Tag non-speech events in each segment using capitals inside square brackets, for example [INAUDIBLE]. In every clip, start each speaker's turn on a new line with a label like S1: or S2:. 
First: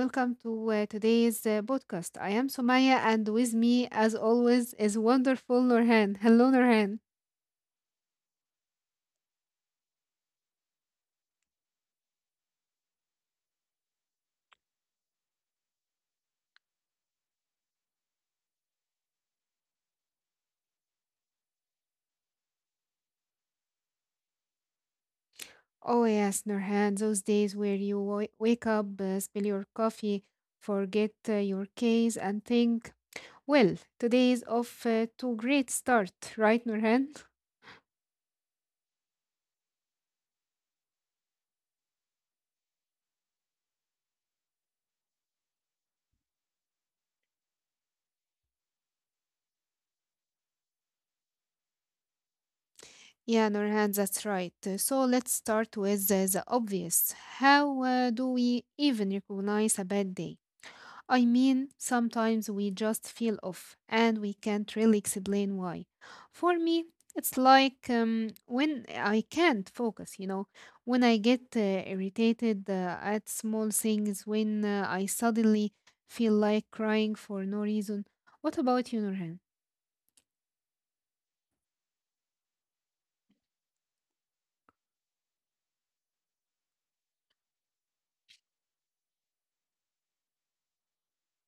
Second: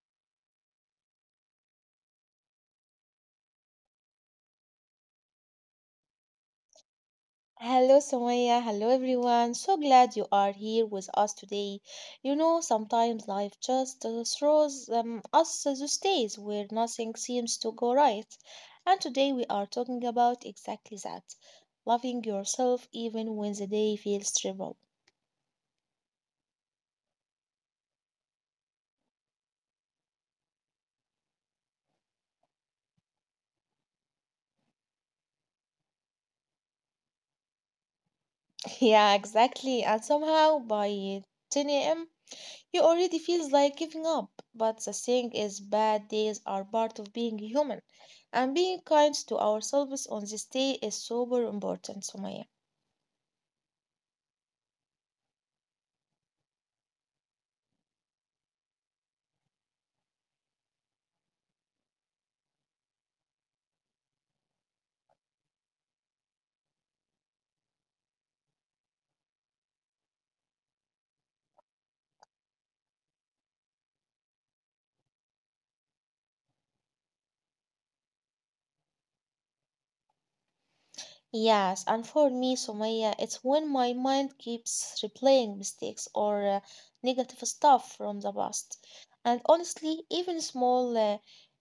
S1: welcome to today's podcast. I am Sumaya and with me as always is wonderful Nurhan. Hello Nurhan.
S2: Hello, Samaya. Hello, everyone. So glad you are here with us today. You know, sometimes life just throws us those days where nothing seems to go right. And today we are talking about exactly that, loving yourself even when the day feels terrible.
S1: Oh yes, Nurhan, those days where you wake up, spill your coffee, forget your case and think, well, today is off to a great start, right Nurhan?
S2: [LAUGHS] Yeah, exactly. And somehow by 10 a.m., he already feels like giving up, but the thing is, bad days are part of being human, and being kind to ourselves on this day is super important, Sumaya.
S1: Yeah, Nurhan, that's right. So let's start with the obvious. How do we even recognize a bad day? I mean, sometimes we just feel off and we can't really explain why. For me, it's like when I can't focus, you know, when I get irritated at small things, when I suddenly feel like crying for no reason. What about you, Nurhan?
S2: Yes, and for me, Sumaya, it's when my mind keeps replaying mistakes or negative stuff from the past. And honestly, even small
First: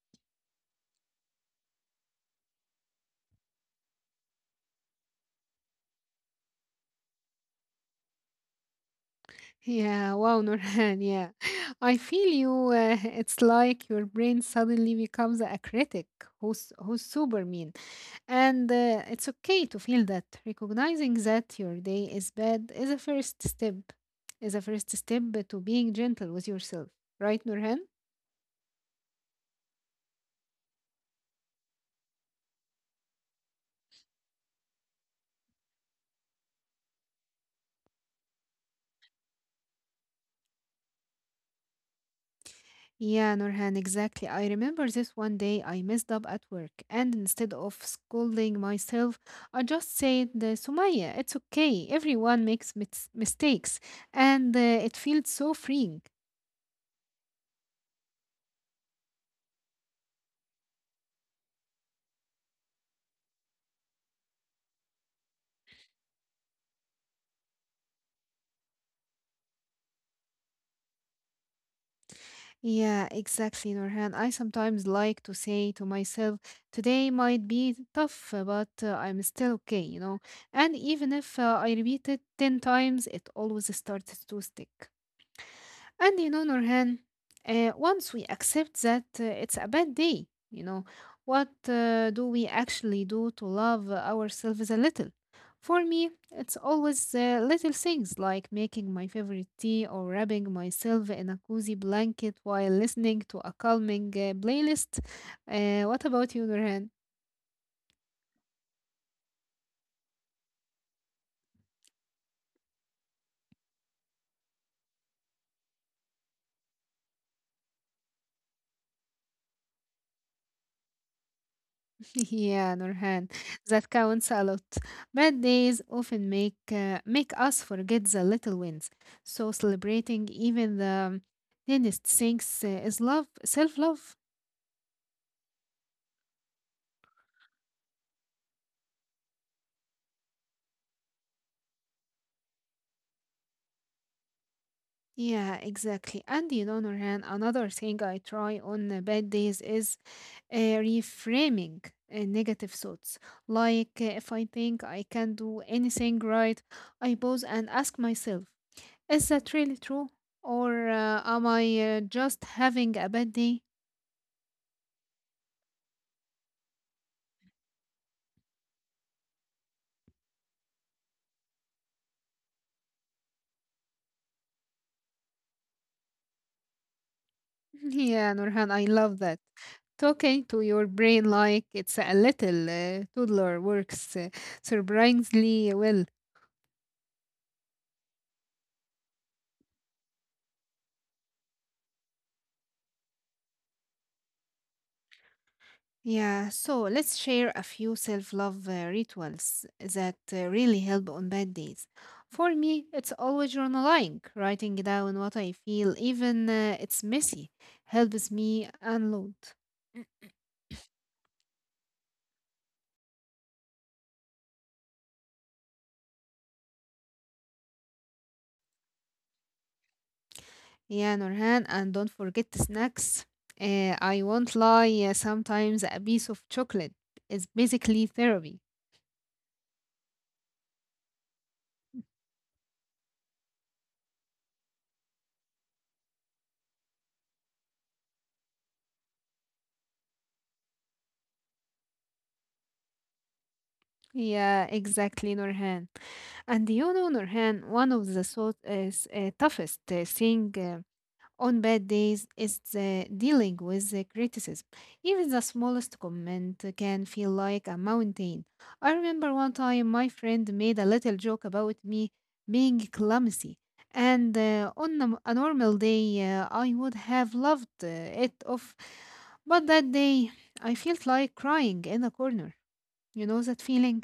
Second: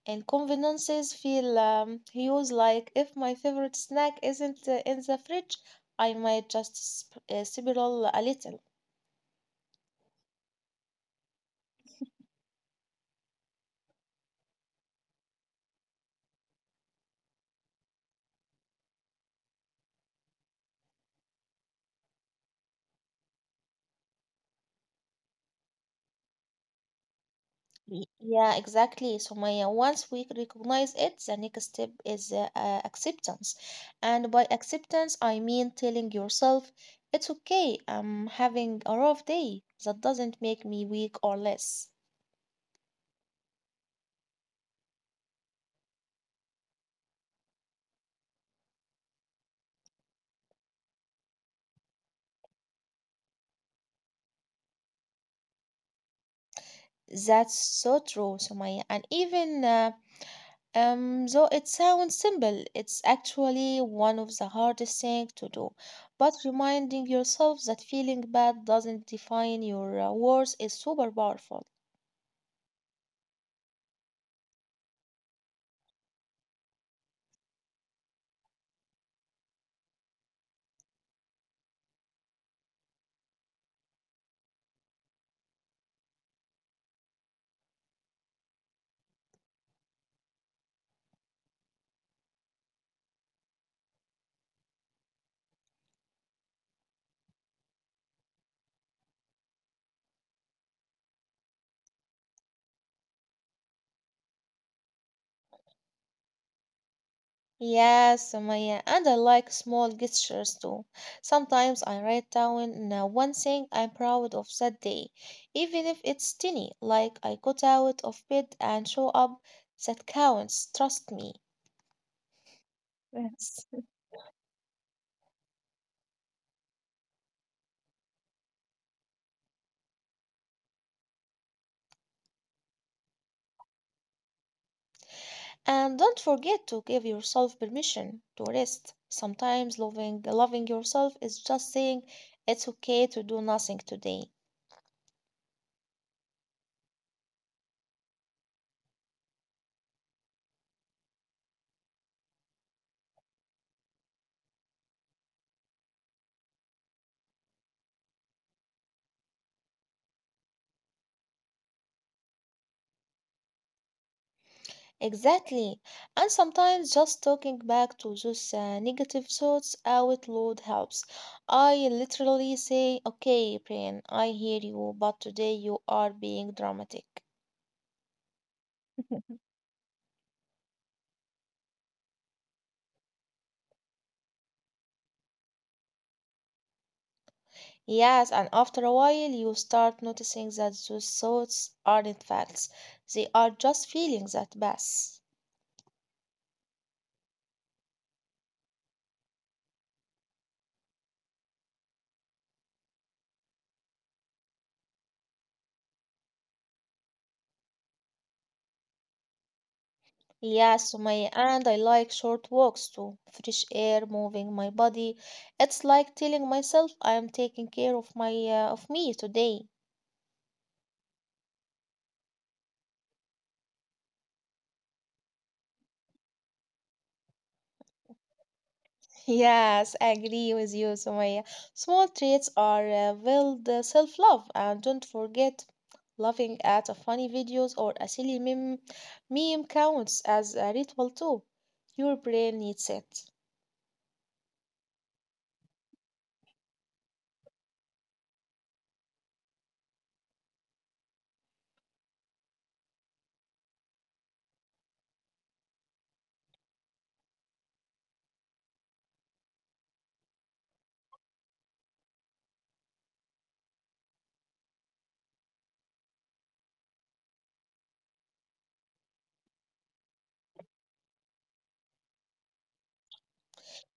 S2: inconveniences feel huge, like if my favorite snack isn't in the fridge, I might just spiral a little.
S1: Yeah, wow, Nurhan, yeah. [LAUGHS] I feel you. [LAUGHS] It's like your brain suddenly becomes a critic who's super mean. And it's okay to feel that. Recognizing that your day is bad is a first step to being gentle with yourself. Right, Nurhan?
S2: Yeah, exactly, Sumaya. Once we recognize it, the next step is acceptance. And by acceptance, I mean telling yourself, it's okay, I'm having a rough day. That doesn't make me weak or less.
S1: Yeah, Nurhan, exactly. I remember this one day I messed up at work, and instead of scolding myself, I just said, Sumaya, it's okay. Everyone makes mistakes. And it feels so freeing.
S2: That's so true, Sumaya. And even though it sounds simple, it's actually one of the hardest things to do. But reminding yourself that feeling bad doesn't define your worth is super powerful.
S1: Yeah, exactly, Nurhan. I sometimes like to say to myself, today might be tough, but I'm still okay, you know. And even if I repeat it 10 times, it always starts to stick. And in other hand, once we accept that it's a bad day, you know, what do we actually do to love ourselves a little? For me, it's always little things like making my favorite tea or wrapping myself in a cozy blanket while listening to a calming playlist. What about you, Nurhan?
S2: Yes, Sumaya, and I like small gestures too. Sometimes I write down one thing I'm proud of that day, even if it's tiny, like I got out of bed and show up. That counts, trust me.
S1: Yeah, Nurhan, [LAUGHS]
S2: Yes.
S1: that counts a lot. Bad days often make us forget the little wins. So celebrating even the tiniest things is love, self-love.
S2: And don't forget to give yourself permission to rest. Sometimes loving yourself is just saying it's okay to do nothing today.
S1: Yeah, exactly. And you know, Nurhan, another thing I try on bad days is reframing negative thoughts. Like if I think I can do anything right, I pause and ask myself. Is that really true? Or am I just having a bad day?
S2: Exactly. And sometimes just talking back to those negative thoughts out loud helps. I literally say, okay, brain, I hear you, but today you are being dramatic.
S1: [LAUGHS] Yeah, Nurhan, I love that.
S2: [LAUGHS]
S1: Talking to your brain like it's a little toddler works surprisingly well.
S2: Yes, and after a while, you start noticing that those thoughts aren't facts. They are just feelings at best.
S1: Yeah, so let's share a few self love rituals that really help on bad days. For me, it's always journaling, writing down what I feel, even it's messy, helps me unload.
S2: Yeah, Sumaya, and I like short walks too. Fresh air, moving my body. It's like telling myself I am taking care of my of me today.
S1: Yeah, Nurhan, and don't forget the snacks. I won't lie, sometimes a piece of chocolate is basically therapy.
S2: [LAUGHS] Yes, I agree with you, Sumaya. Small treats are build self-love, and don't forget, laughing at a funny videos or a silly meme counts as a ritual too. Your brain needs it.
S1: Yeah, exactly, Nurhan. And you know, Nurhan, one of the toughest thing on bad days, it's dealing with the criticism. Even the smallest comment can feel like a mountain. I remember one time my friend made a little joke about me being clumsy, and on a normal day, I would have loved it off. But that day, I felt like crying in a corner. You know that feeling?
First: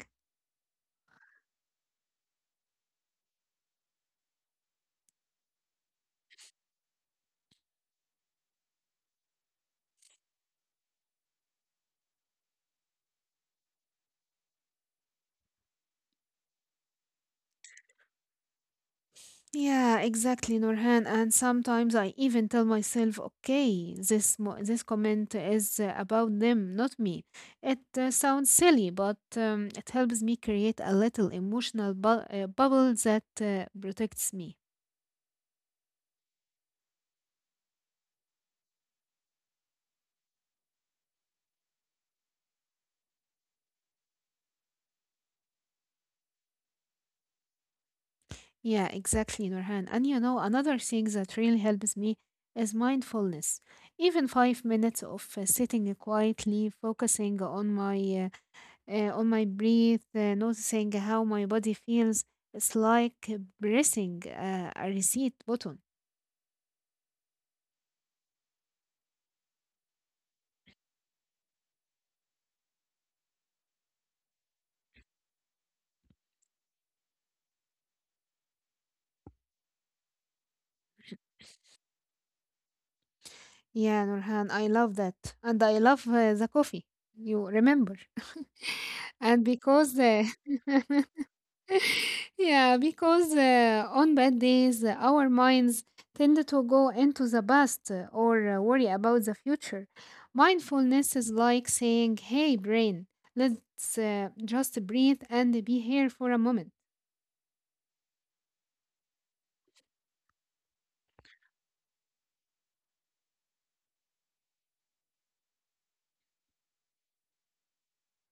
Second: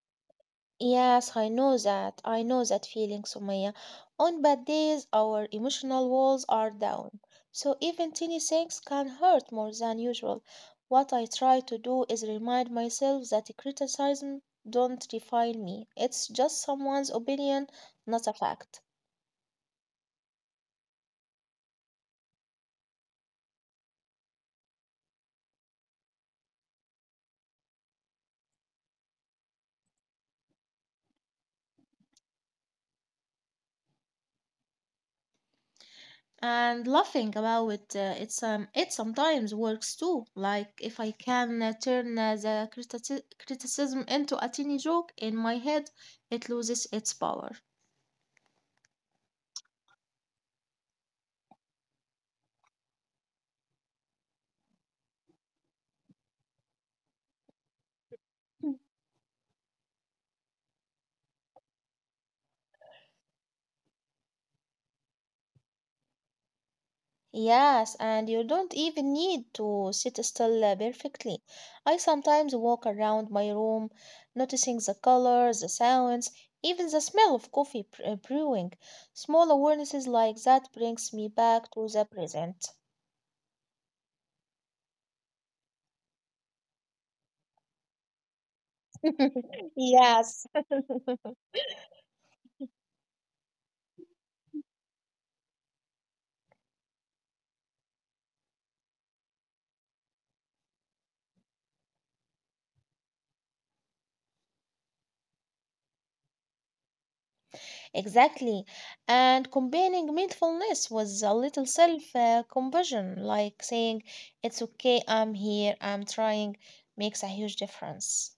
S2: Yes, I know that. I know that feeling, Sumaya. On bad days, our emotional walls are down. So even tiny things can hurt more than usual. What I try to do is remind myself that criticism don't define me. It's just someone's opinion, not a fact.
S1: Yeah, exactly, Norhan. And sometimes I even tell myself, okay, this comment is about them, not me. It sounds silly, but it helps me create a little emotional bu bubble that protects me.
S2: And laughing about it, it sometimes works too. Like if I can turn the criticism into a tiny joke in my head, it loses its power.
S1: Yeah, exactly, Norhan. And you know, another thing that really helps me is mindfulness. Even 5 minutes of sitting quietly, focusing on my breath, noticing how my body feels. It's like pressing a reset button.
S2: Yes, and you don't even need to sit still perfectly. I sometimes walk around my room, noticing the colors, the sounds, even the smell of coffee brewing. Small awarenesses like that brings me back to the present.
S1: Yeah, Nurhan, I love that. And I love the coffee. You remember. [LAUGHS] And
S2: [LAUGHS]
S1: because,
S2: Yes.
S1: [LAUGHS] yeah, because on bad
S2: Hm.
S1: days, our minds tend to go into the past or worry about the future. Mindfulness is like saying, hey, brain, let's just breathe and be here for a moment.
S2: Exactly. And combining mindfulness with a little self compassion, like saying, it's okay, I'm here, I'm trying, makes a huge difference.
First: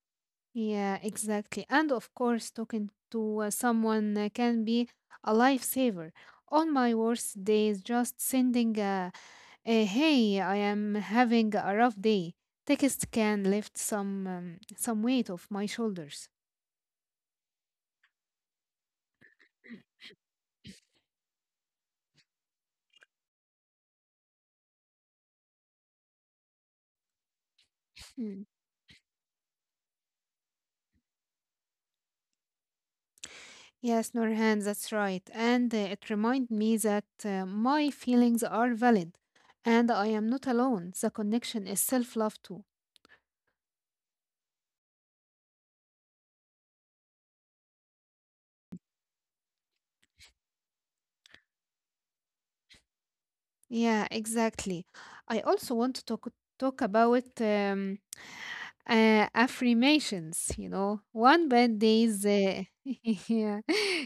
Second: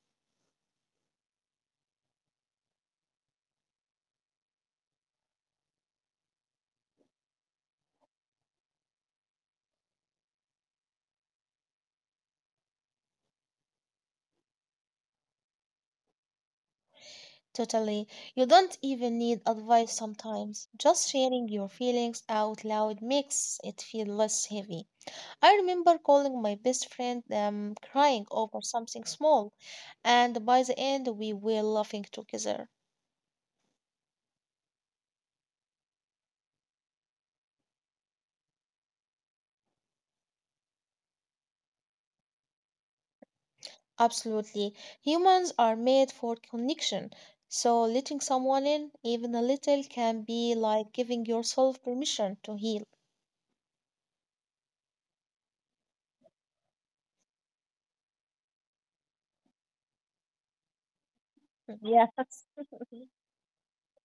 S1: Yeah, exactly. And of course, talking to someone can be a lifesaver. On my worst days, just sending a hey, I am having a rough day. Text can lift some weight off my shoulders.
S2: Totally. You don't even need advice sometimes. Just sharing your feelings out loud makes it feel less heavy. I remember calling my best friend crying
S1: Hmm.
S2: over something small, and by the end, we were laughing together.
S1: Yes, Norhan, that's right. And it reminds me that my feelings are valid and I am not alone. The connection is self love too.
S2: Absolutely. Humans are made for connection. So letting someone in, even a little, can be like giving yourself permission to heal.
S1: Yeah, exactly. I also want to talk about. Affirmations, you know, one bad day
S2: Yes.
S1: is, [LAUGHS]
S2: [LAUGHS]
S1: yeah,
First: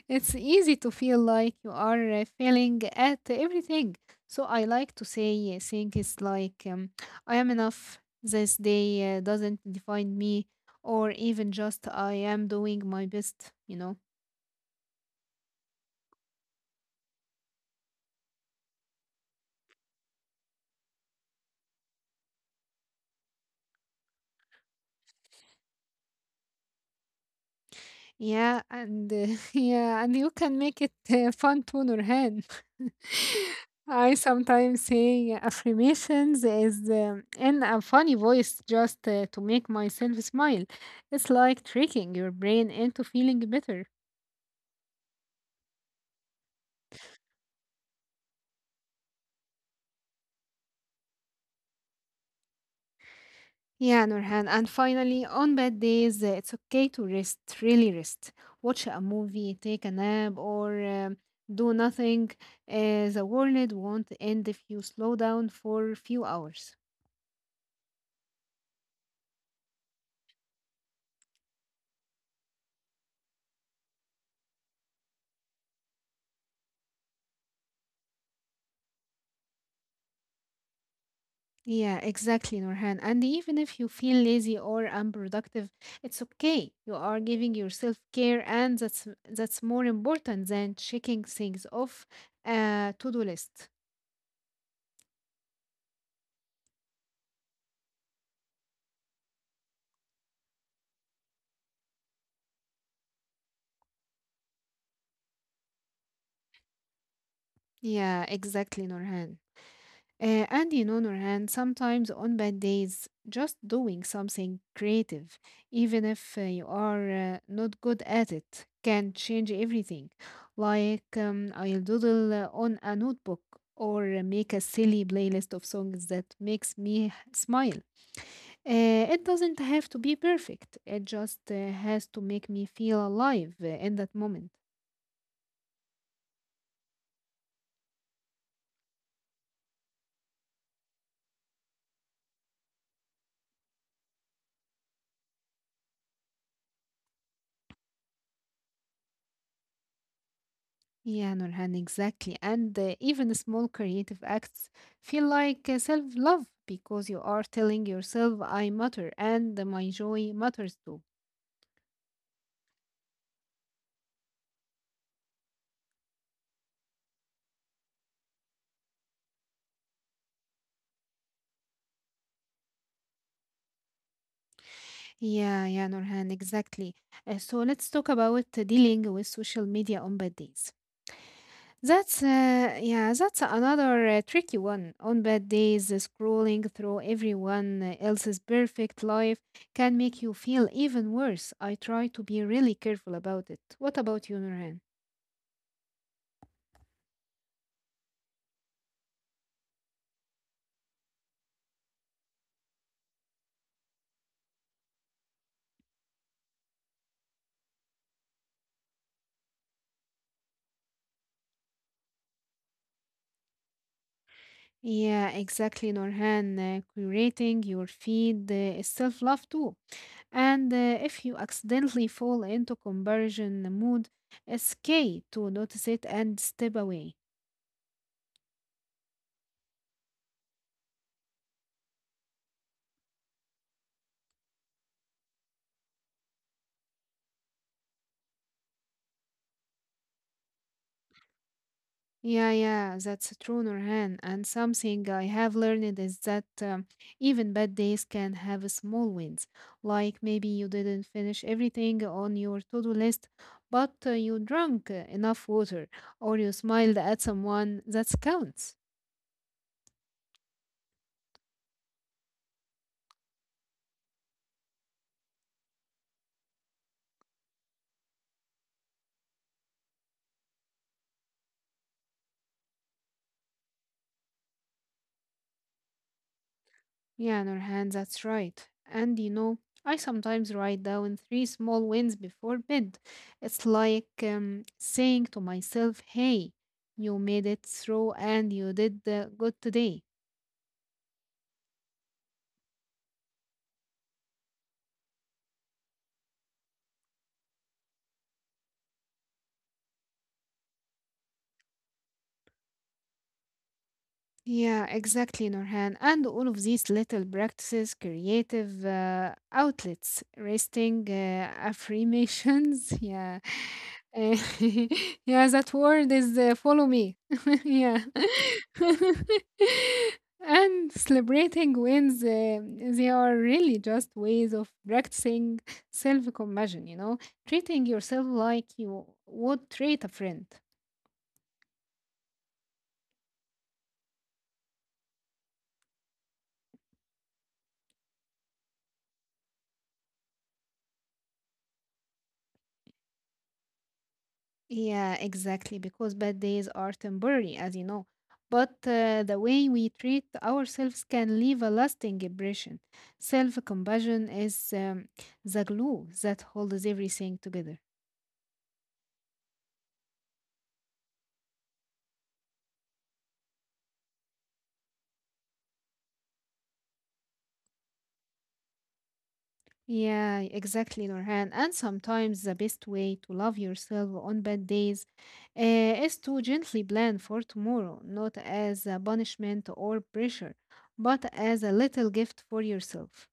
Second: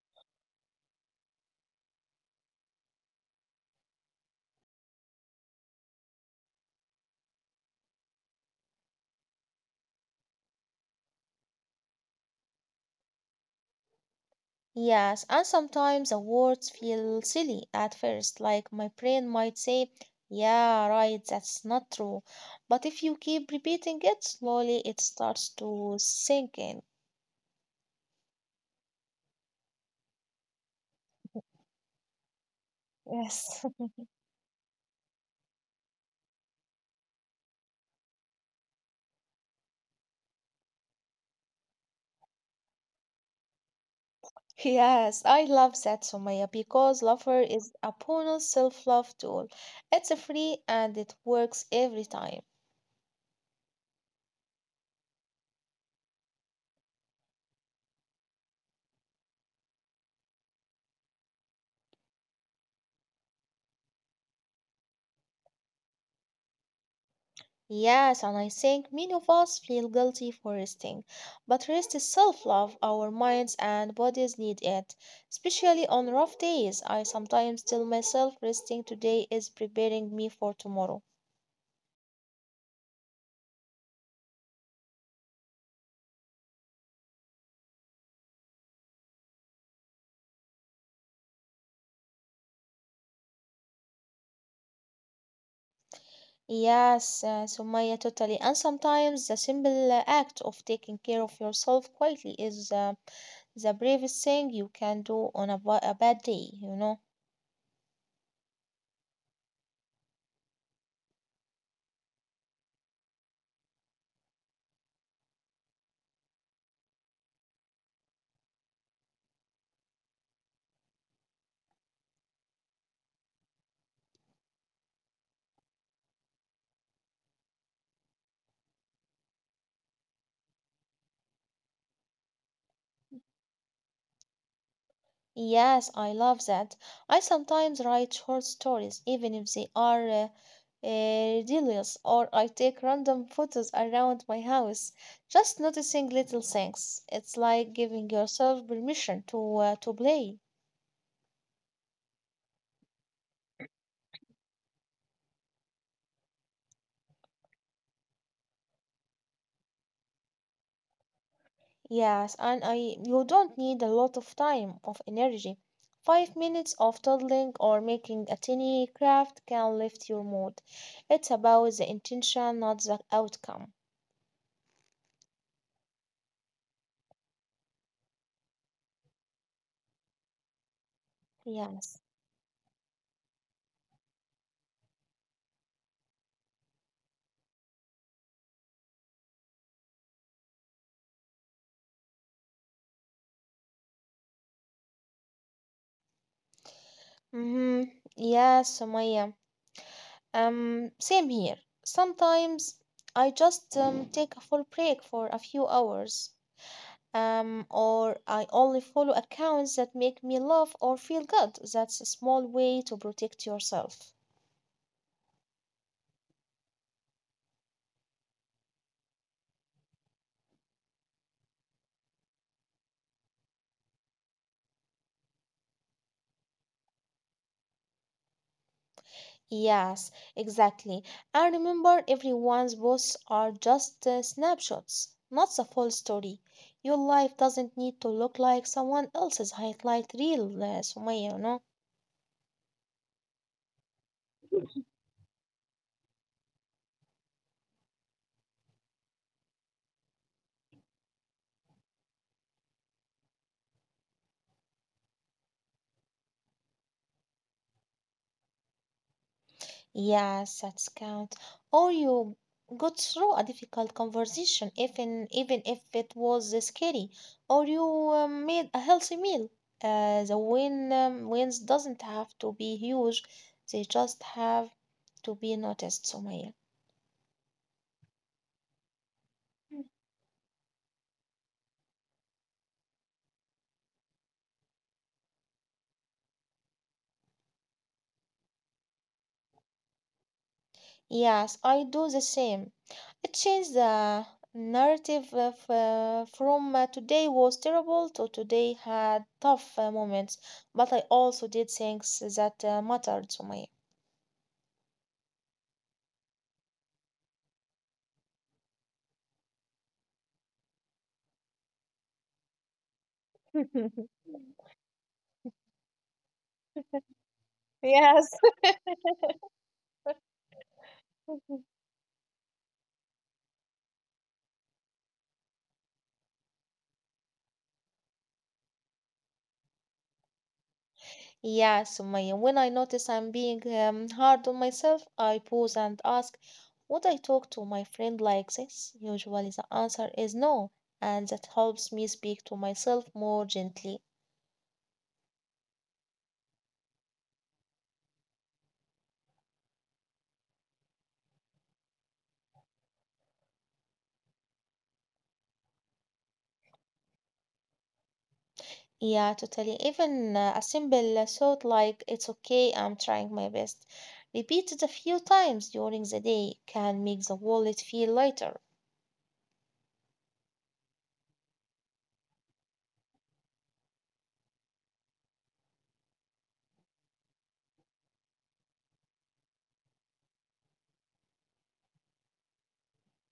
S1: it's easy to feel like you are failing at everything. So I like to say things like, I am enough, this day doesn't define me, or even just I am doing my best, you know.
S2: Yes, and sometimes the words feel silly at first, like my brain might say, yeah, right, that's not true. But if you keep repeating it, slowly it starts to sink in.
S1: Yeah, and [LAUGHS] yeah, and you can make it fun to Nurhan. [LAUGHS]
S2: Yes.
S1: I sometimes say affirmations is in a funny voice just to make myself smile. It's like tricking your brain into feeling better.
S2: Yes, I love that, Sumaya, because Lover is a bonus self-love tool. It's free and it works every time.
S1: Yeah, Nurhan. And finally, on bad days, it's okay to rest, really rest. Watch a movie, take a nap, or do nothing. The world won't end if you slow down for a few hours.
S2: Yes, and I think many of us feel guilty for resting, but rest is self-love. Our minds and bodies need it, especially on rough days. I sometimes tell myself resting today is preparing me for tomorrow.
S1: Yeah, exactly, Nurhan. And even if you feel lazy or unproductive, it's okay. You are giving yourself care, and that's more important than checking things off a to-do list.
S2: Yes, Sumaya, totally. And sometimes the simple act of taking care of yourself quietly is the bravest thing you can do on a bad day, you know?
S1: Yeah, exactly, Nurhan. And in other hand, sometimes on bad days, just doing something creative, even if you are not good at it, can change everything. Like I'll doodle on a notebook or make a silly playlist of songs that makes me smile. It doesn't have to be perfect. It just has to make me feel alive in that moment.
S2: Yes, I love that. I sometimes write short stories, even if they are ridiculous, or I take random photos around my house, just noticing little things. It's like giving yourself permission to to play.
S1: Yeah, Nurhan, exactly. And even small creative acts feel like self-love because you are telling yourself, I matter and my joy matters too.
S2: Yes, and I you don't need a lot of time of energy. 5 minutes of toddling or making a tiny craft can lift your mood. It's about the intention, not the outcome.
S1: Yeah, Nurhan, exactly. So let's talk about dealing with social media on bad days.
S2: Yes.
S1: Yeah, that's another tricky one. On bad days, scrolling through everyone else's perfect life can make you feel even worse. I try to be really careful about it. What about you, Nurhan?
S2: Mm-hmm. Yes, Sumaya. Same here. Sometimes I just take a full break for a few hours. Or I only follow accounts that make me laugh or feel good. That's a small way to protect yourself.
S1: Yeah, exactly, Norhan. Curating your feed is self love too. And if you accidentally fall into comparison mood, it's okay to notice it and step away.
S2: Yes, exactly. And remember, everyone's posts are just snapshots, not the full story. Your life doesn't need to look like someone else's highlight reel, Sumaya, you know?
S1: Yeah, that's true, Norhan. And something I have learned is that even bad days can have small wins. Like maybe you didn't finish everything on your to do list, but you drank enough water or you smiled at someone. That counts.
S2: Yes, that's count. Or you got through a difficult conversation, even if it was scary, or you made a healthy meal. The wins doesn't have to be huge; they just have to be noticed, Sumaya.
S1: Yeah, Nurhan, that's right. And you know, I sometimes write down three small wins before bed. It's like saying to myself, hey, you made it through and you did good today.
S2: Yes, I do the same. It changed the narrative of, from today was terrible to today had tough moments, but I also did things that mattered to me.
S1: Yeah, exactly, Norhan. And all of these little practices, creative outlets, resting affirmations. [LAUGHS] Yeah.
S2: [LAUGHS]
S1: Eh, [LAUGHS] yeah, that word is follow me. [LAUGHS] Yeah.
S2: Yes.
S1: [LAUGHS] And celebrating wins, they are really just ways of practicing self compassion, you know? Treating yourself like you would treat a friend.
S2: Yes, Sumaya, when I notice I'm being hard on myself, I pause and ask, would I talk to my friend like this? Usually the answer is no, and that helps me speak to myself more gently.
S1: Yeah, exactly. Because bad days are temporary, as you know. But the way we treat ourselves can leave a lasting impression. Self compassion is the glue that holds everything together.
S2: Yeah, totally. Even a simple thought like, it's okay, I'm trying my best, repeated a few times during the day can make the wallet feel lighter.
S1: Yeah, exactly, Nurhan. And sometimes the best way to love yourself on bad days is to gently plan for tomorrow, not as a punishment or pressure, but as a little gift for yourself.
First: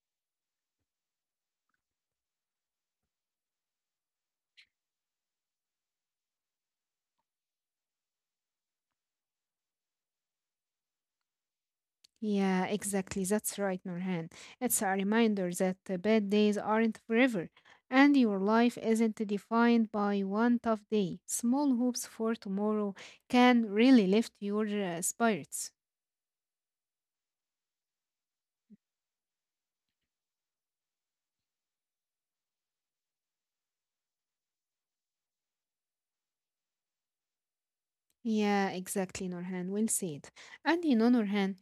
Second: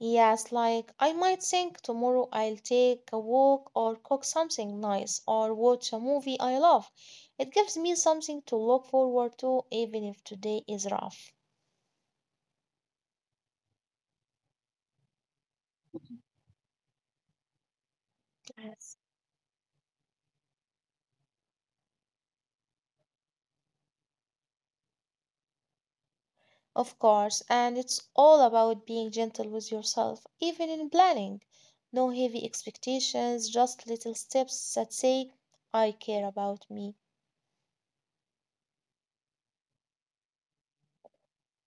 S2: Yes, like I might think tomorrow I'll take a walk or cook something nice or watch a movie I love. It gives me something to look forward to, even if today is rough.
S1: Yeah, exactly. That's right, Nurhan. It's a reminder that the bad days aren't forever, and your life
S2: Yes.
S1: isn't defined by one tough day. Small hopes for tomorrow can really lift your spirits.
S2: Of course, and it's all about being gentle with yourself, even in planning. No heavy expectations, just little steps that say, I care about me.
S1: Yeah, exactly, Norhan. Well said. And you know, Norhan,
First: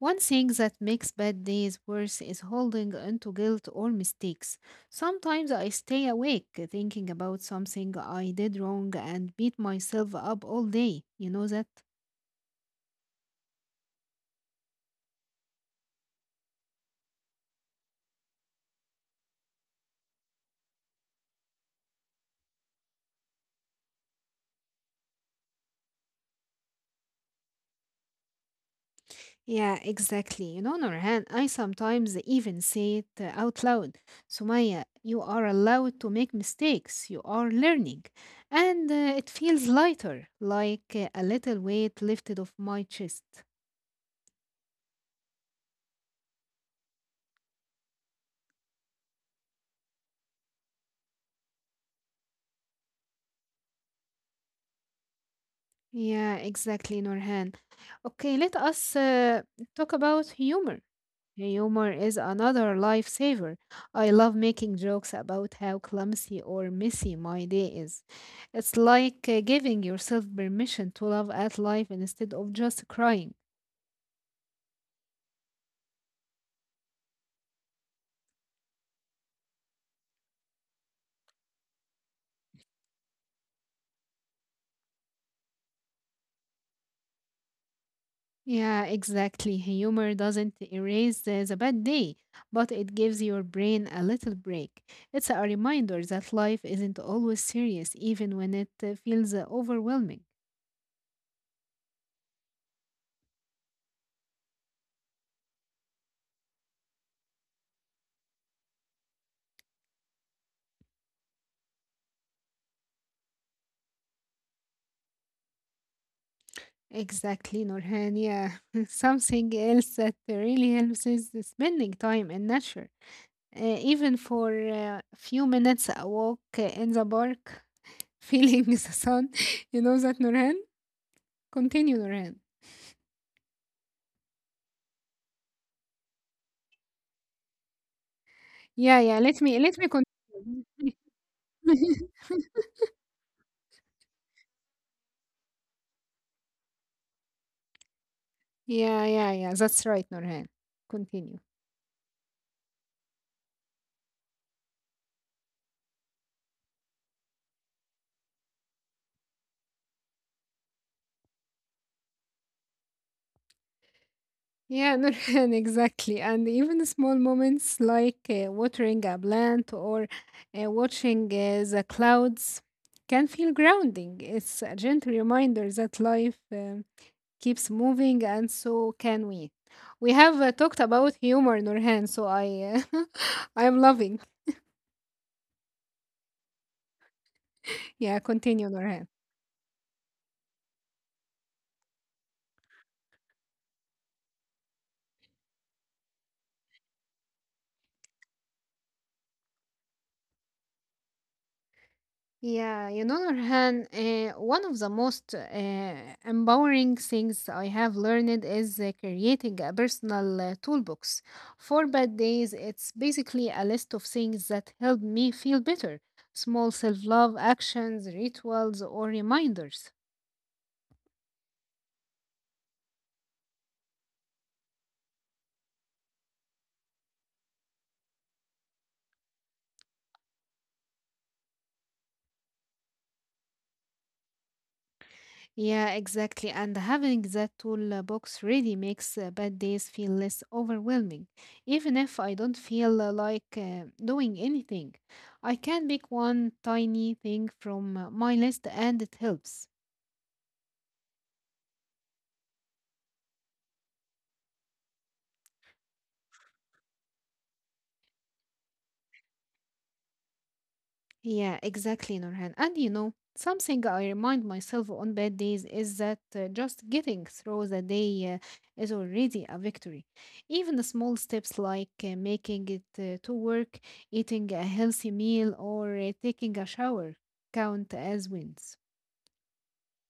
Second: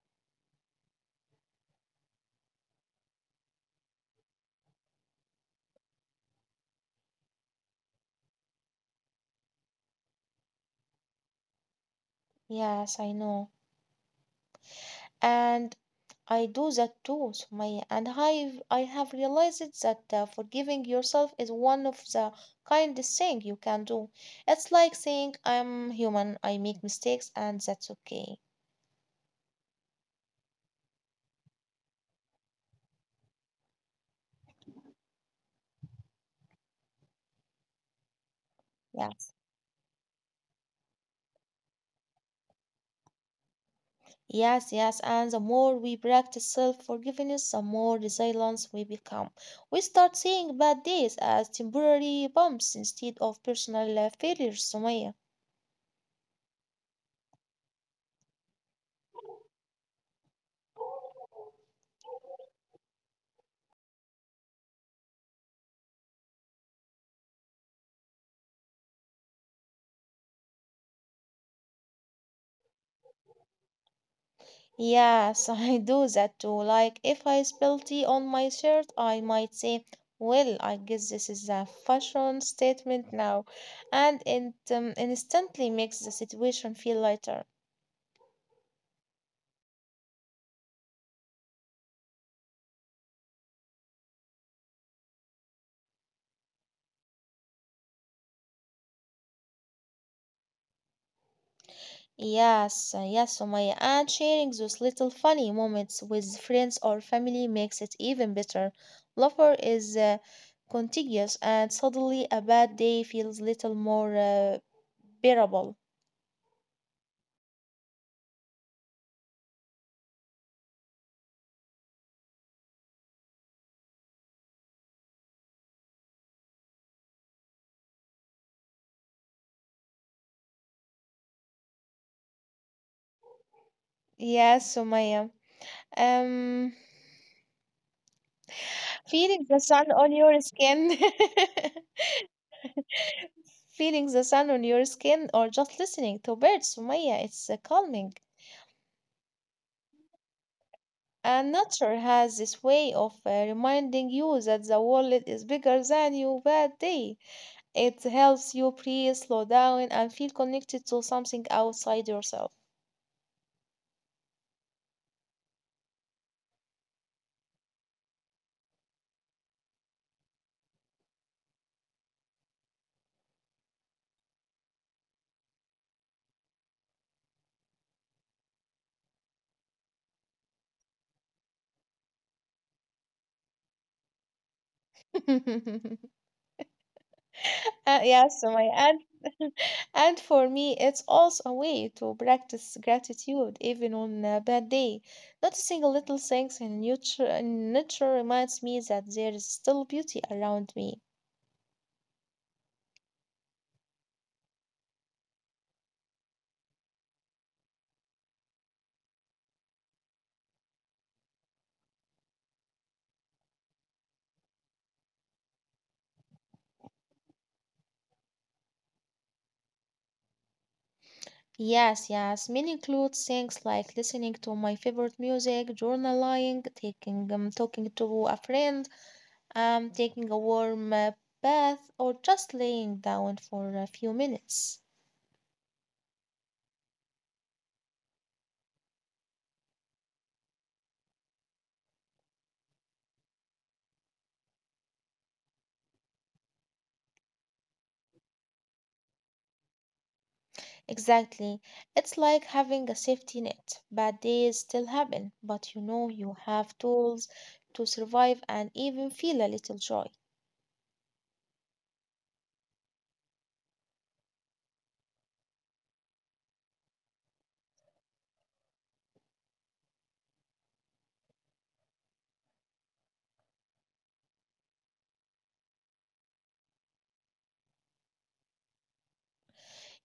S1: one thing that makes bad days worse is holding onto guilt or mistakes. Sometimes I stay awake thinking about something I did wrong and beat myself up all day. You know that?
S2: Yes, I know. And I do that too, Sumaya. And I have realized that forgiving yourself is one of the kindest thing you can do. It's like saying, I'm human, I make mistakes, and that's okay.
S1: Yeah, exactly. You know, Norhan, I sometimes even say it out loud. Sumaya, you are allowed to make mistakes. You are learning. And
S2: Yeah.
S1: it feels lighter, like a little weight lifted off my chest.
S2: Yes, and the more we practice self forgiveness, the more resilient we become. We start seeing bad days as temporary bumps instead of personal failures, Sumaya.
S1: Yeah, exactly, Norhan. Okay, let us talk about humor. Humor is another lifesaver. I love making jokes about how clumsy or messy my day is. It's like giving yourself permission to laugh at life instead of just crying.
S2: Yes, [LAUGHS] I do that too. Like, if I spill tea on my shirt, I might say, well, I guess this is a fashion statement now, and it instantly makes the situation feel lighter.
S1: Yeah, exactly. Humor doesn't erase the bad day, but it gives your brain a little break. It's a reminder that life isn't always serious, even when it feels overwhelming.
S2: Yes, Sumaya. And sharing those little funny moments with friends or family makes it even better. Laughter is contagious, and suddenly a bad day feels little more bearable.
S1: Exactly, Nurhan. Yeah, [LAUGHS] something else that really helps is the spending time in nature, even for a few minutes a walk in the park, [LAUGHS] feeling the sun. [LAUGHS] You know that, Nurhan. Continue, Nurhan.
S2: Yes, Sumaya. Um, um,
S1: Yeah. Let
S2: Feeling
S1: me
S2: the
S1: let me
S2: sun on your
S1: continue.
S2: skin. [LAUGHS]
S1: [LAUGHS]
S2: Feeling the sun on your skin or just listening to birds, Sumaya, it's calming.
S1: Yeah, yeah, yeah. That's right, Nurhan. Continue.
S2: And nature has this way of reminding you that the world is bigger than your bad day. It helps you breathe, slow down, and feel connected to something outside yourself.
S1: Yeah, Nurhan, [LAUGHS] exactly. And even the small moments like watering a plant or watching the clouds can feel grounding. It's a gentle reminder that life keeps moving, and so can we. We have talked about humor, Nurhan, so I [LAUGHS] I'm loving.
S2: [LAUGHS]
S1: Yeah, continue, Nurhan.
S2: Yes, my and [LAUGHS] and for me, it's also a way to practice gratitude even on a bad day. Noticing little things in nature reminds me that there is still beauty around me.
S1: Yeah, you know, Nurhan, one of the most empowering things I have learned is creating a personal toolbox. For bad days, it's basically a list of things that help me feel better, small self-love actions, rituals, or reminders.
S2: Yes, yes. Many include things like listening to my favorite music, journaling, taking talking to a friend, taking a warm bath, or just laying down for a few minutes.
S1: Yeah, exactly. And having that toolbox really makes bad days feel less overwhelming. Even if I don't feel like doing anything, I can pick one tiny thing from my list, and it helps.
S2: Exactly. It's like having a safety net. Bad days still happen, but you know you have tools to survive and even feel a little joy.
S1: Yeah, exactly, Nurhan. And you know, something I remind myself on bad days is that just getting through the day is already a victory. Even the small steps like making it to work, eating a healthy meal, or taking a shower count as wins.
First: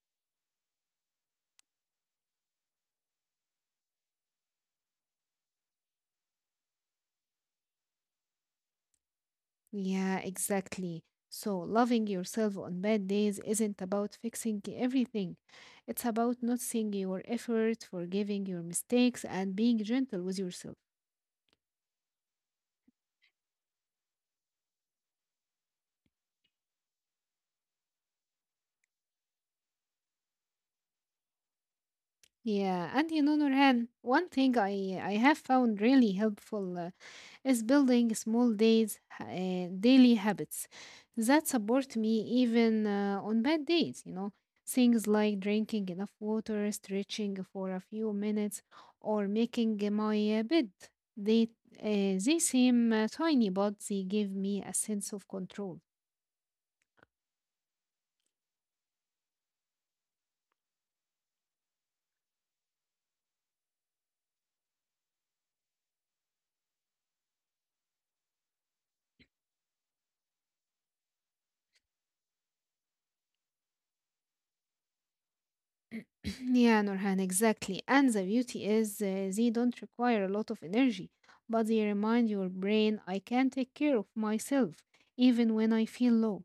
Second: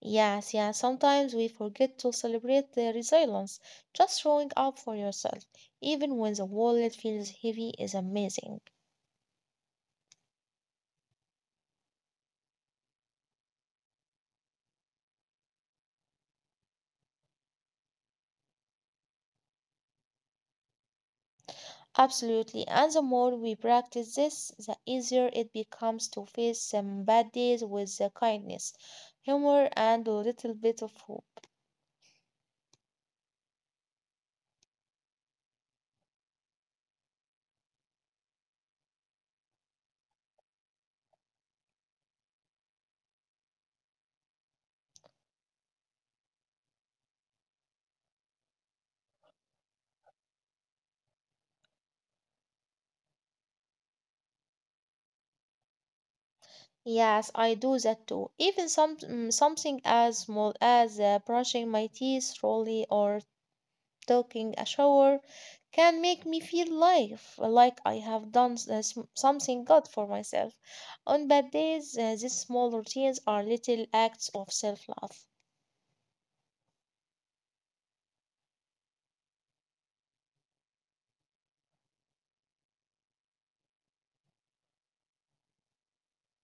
S2: Yes, sometimes we forget to celebrate the resilience. Just showing up for yourself, even when the wallet feels heavy, is amazing.
S1: Yeah, exactly. So, loving yourself on bad days isn't about fixing everything. It's about noticing your effort, forgiving your mistakes, and being gentle with yourself.
S2: Absolutely. And the more we practice this, the easier it becomes to face some bad days with the kindness, humor, and a little bit of hope.
S1: Yeah, and you know, Nurhan, one thing I have found really helpful is building small days, daily habits that support me even on bad days. You know, things like drinking enough water, stretching for a few minutes, or making my bed. They they seem tiny, but they give me a sense of control.
S2: Yes, I do that too. Even something as small as brushing my teeth slowly or taking a shower can make me feel life like I have done something good for myself. On bad days, these small routines are little acts of self-love.
S1: Yeah, Nurhan, exactly. And the beauty is they don't require a lot of energy, but they remind your brain I can take care of myself even when I feel low.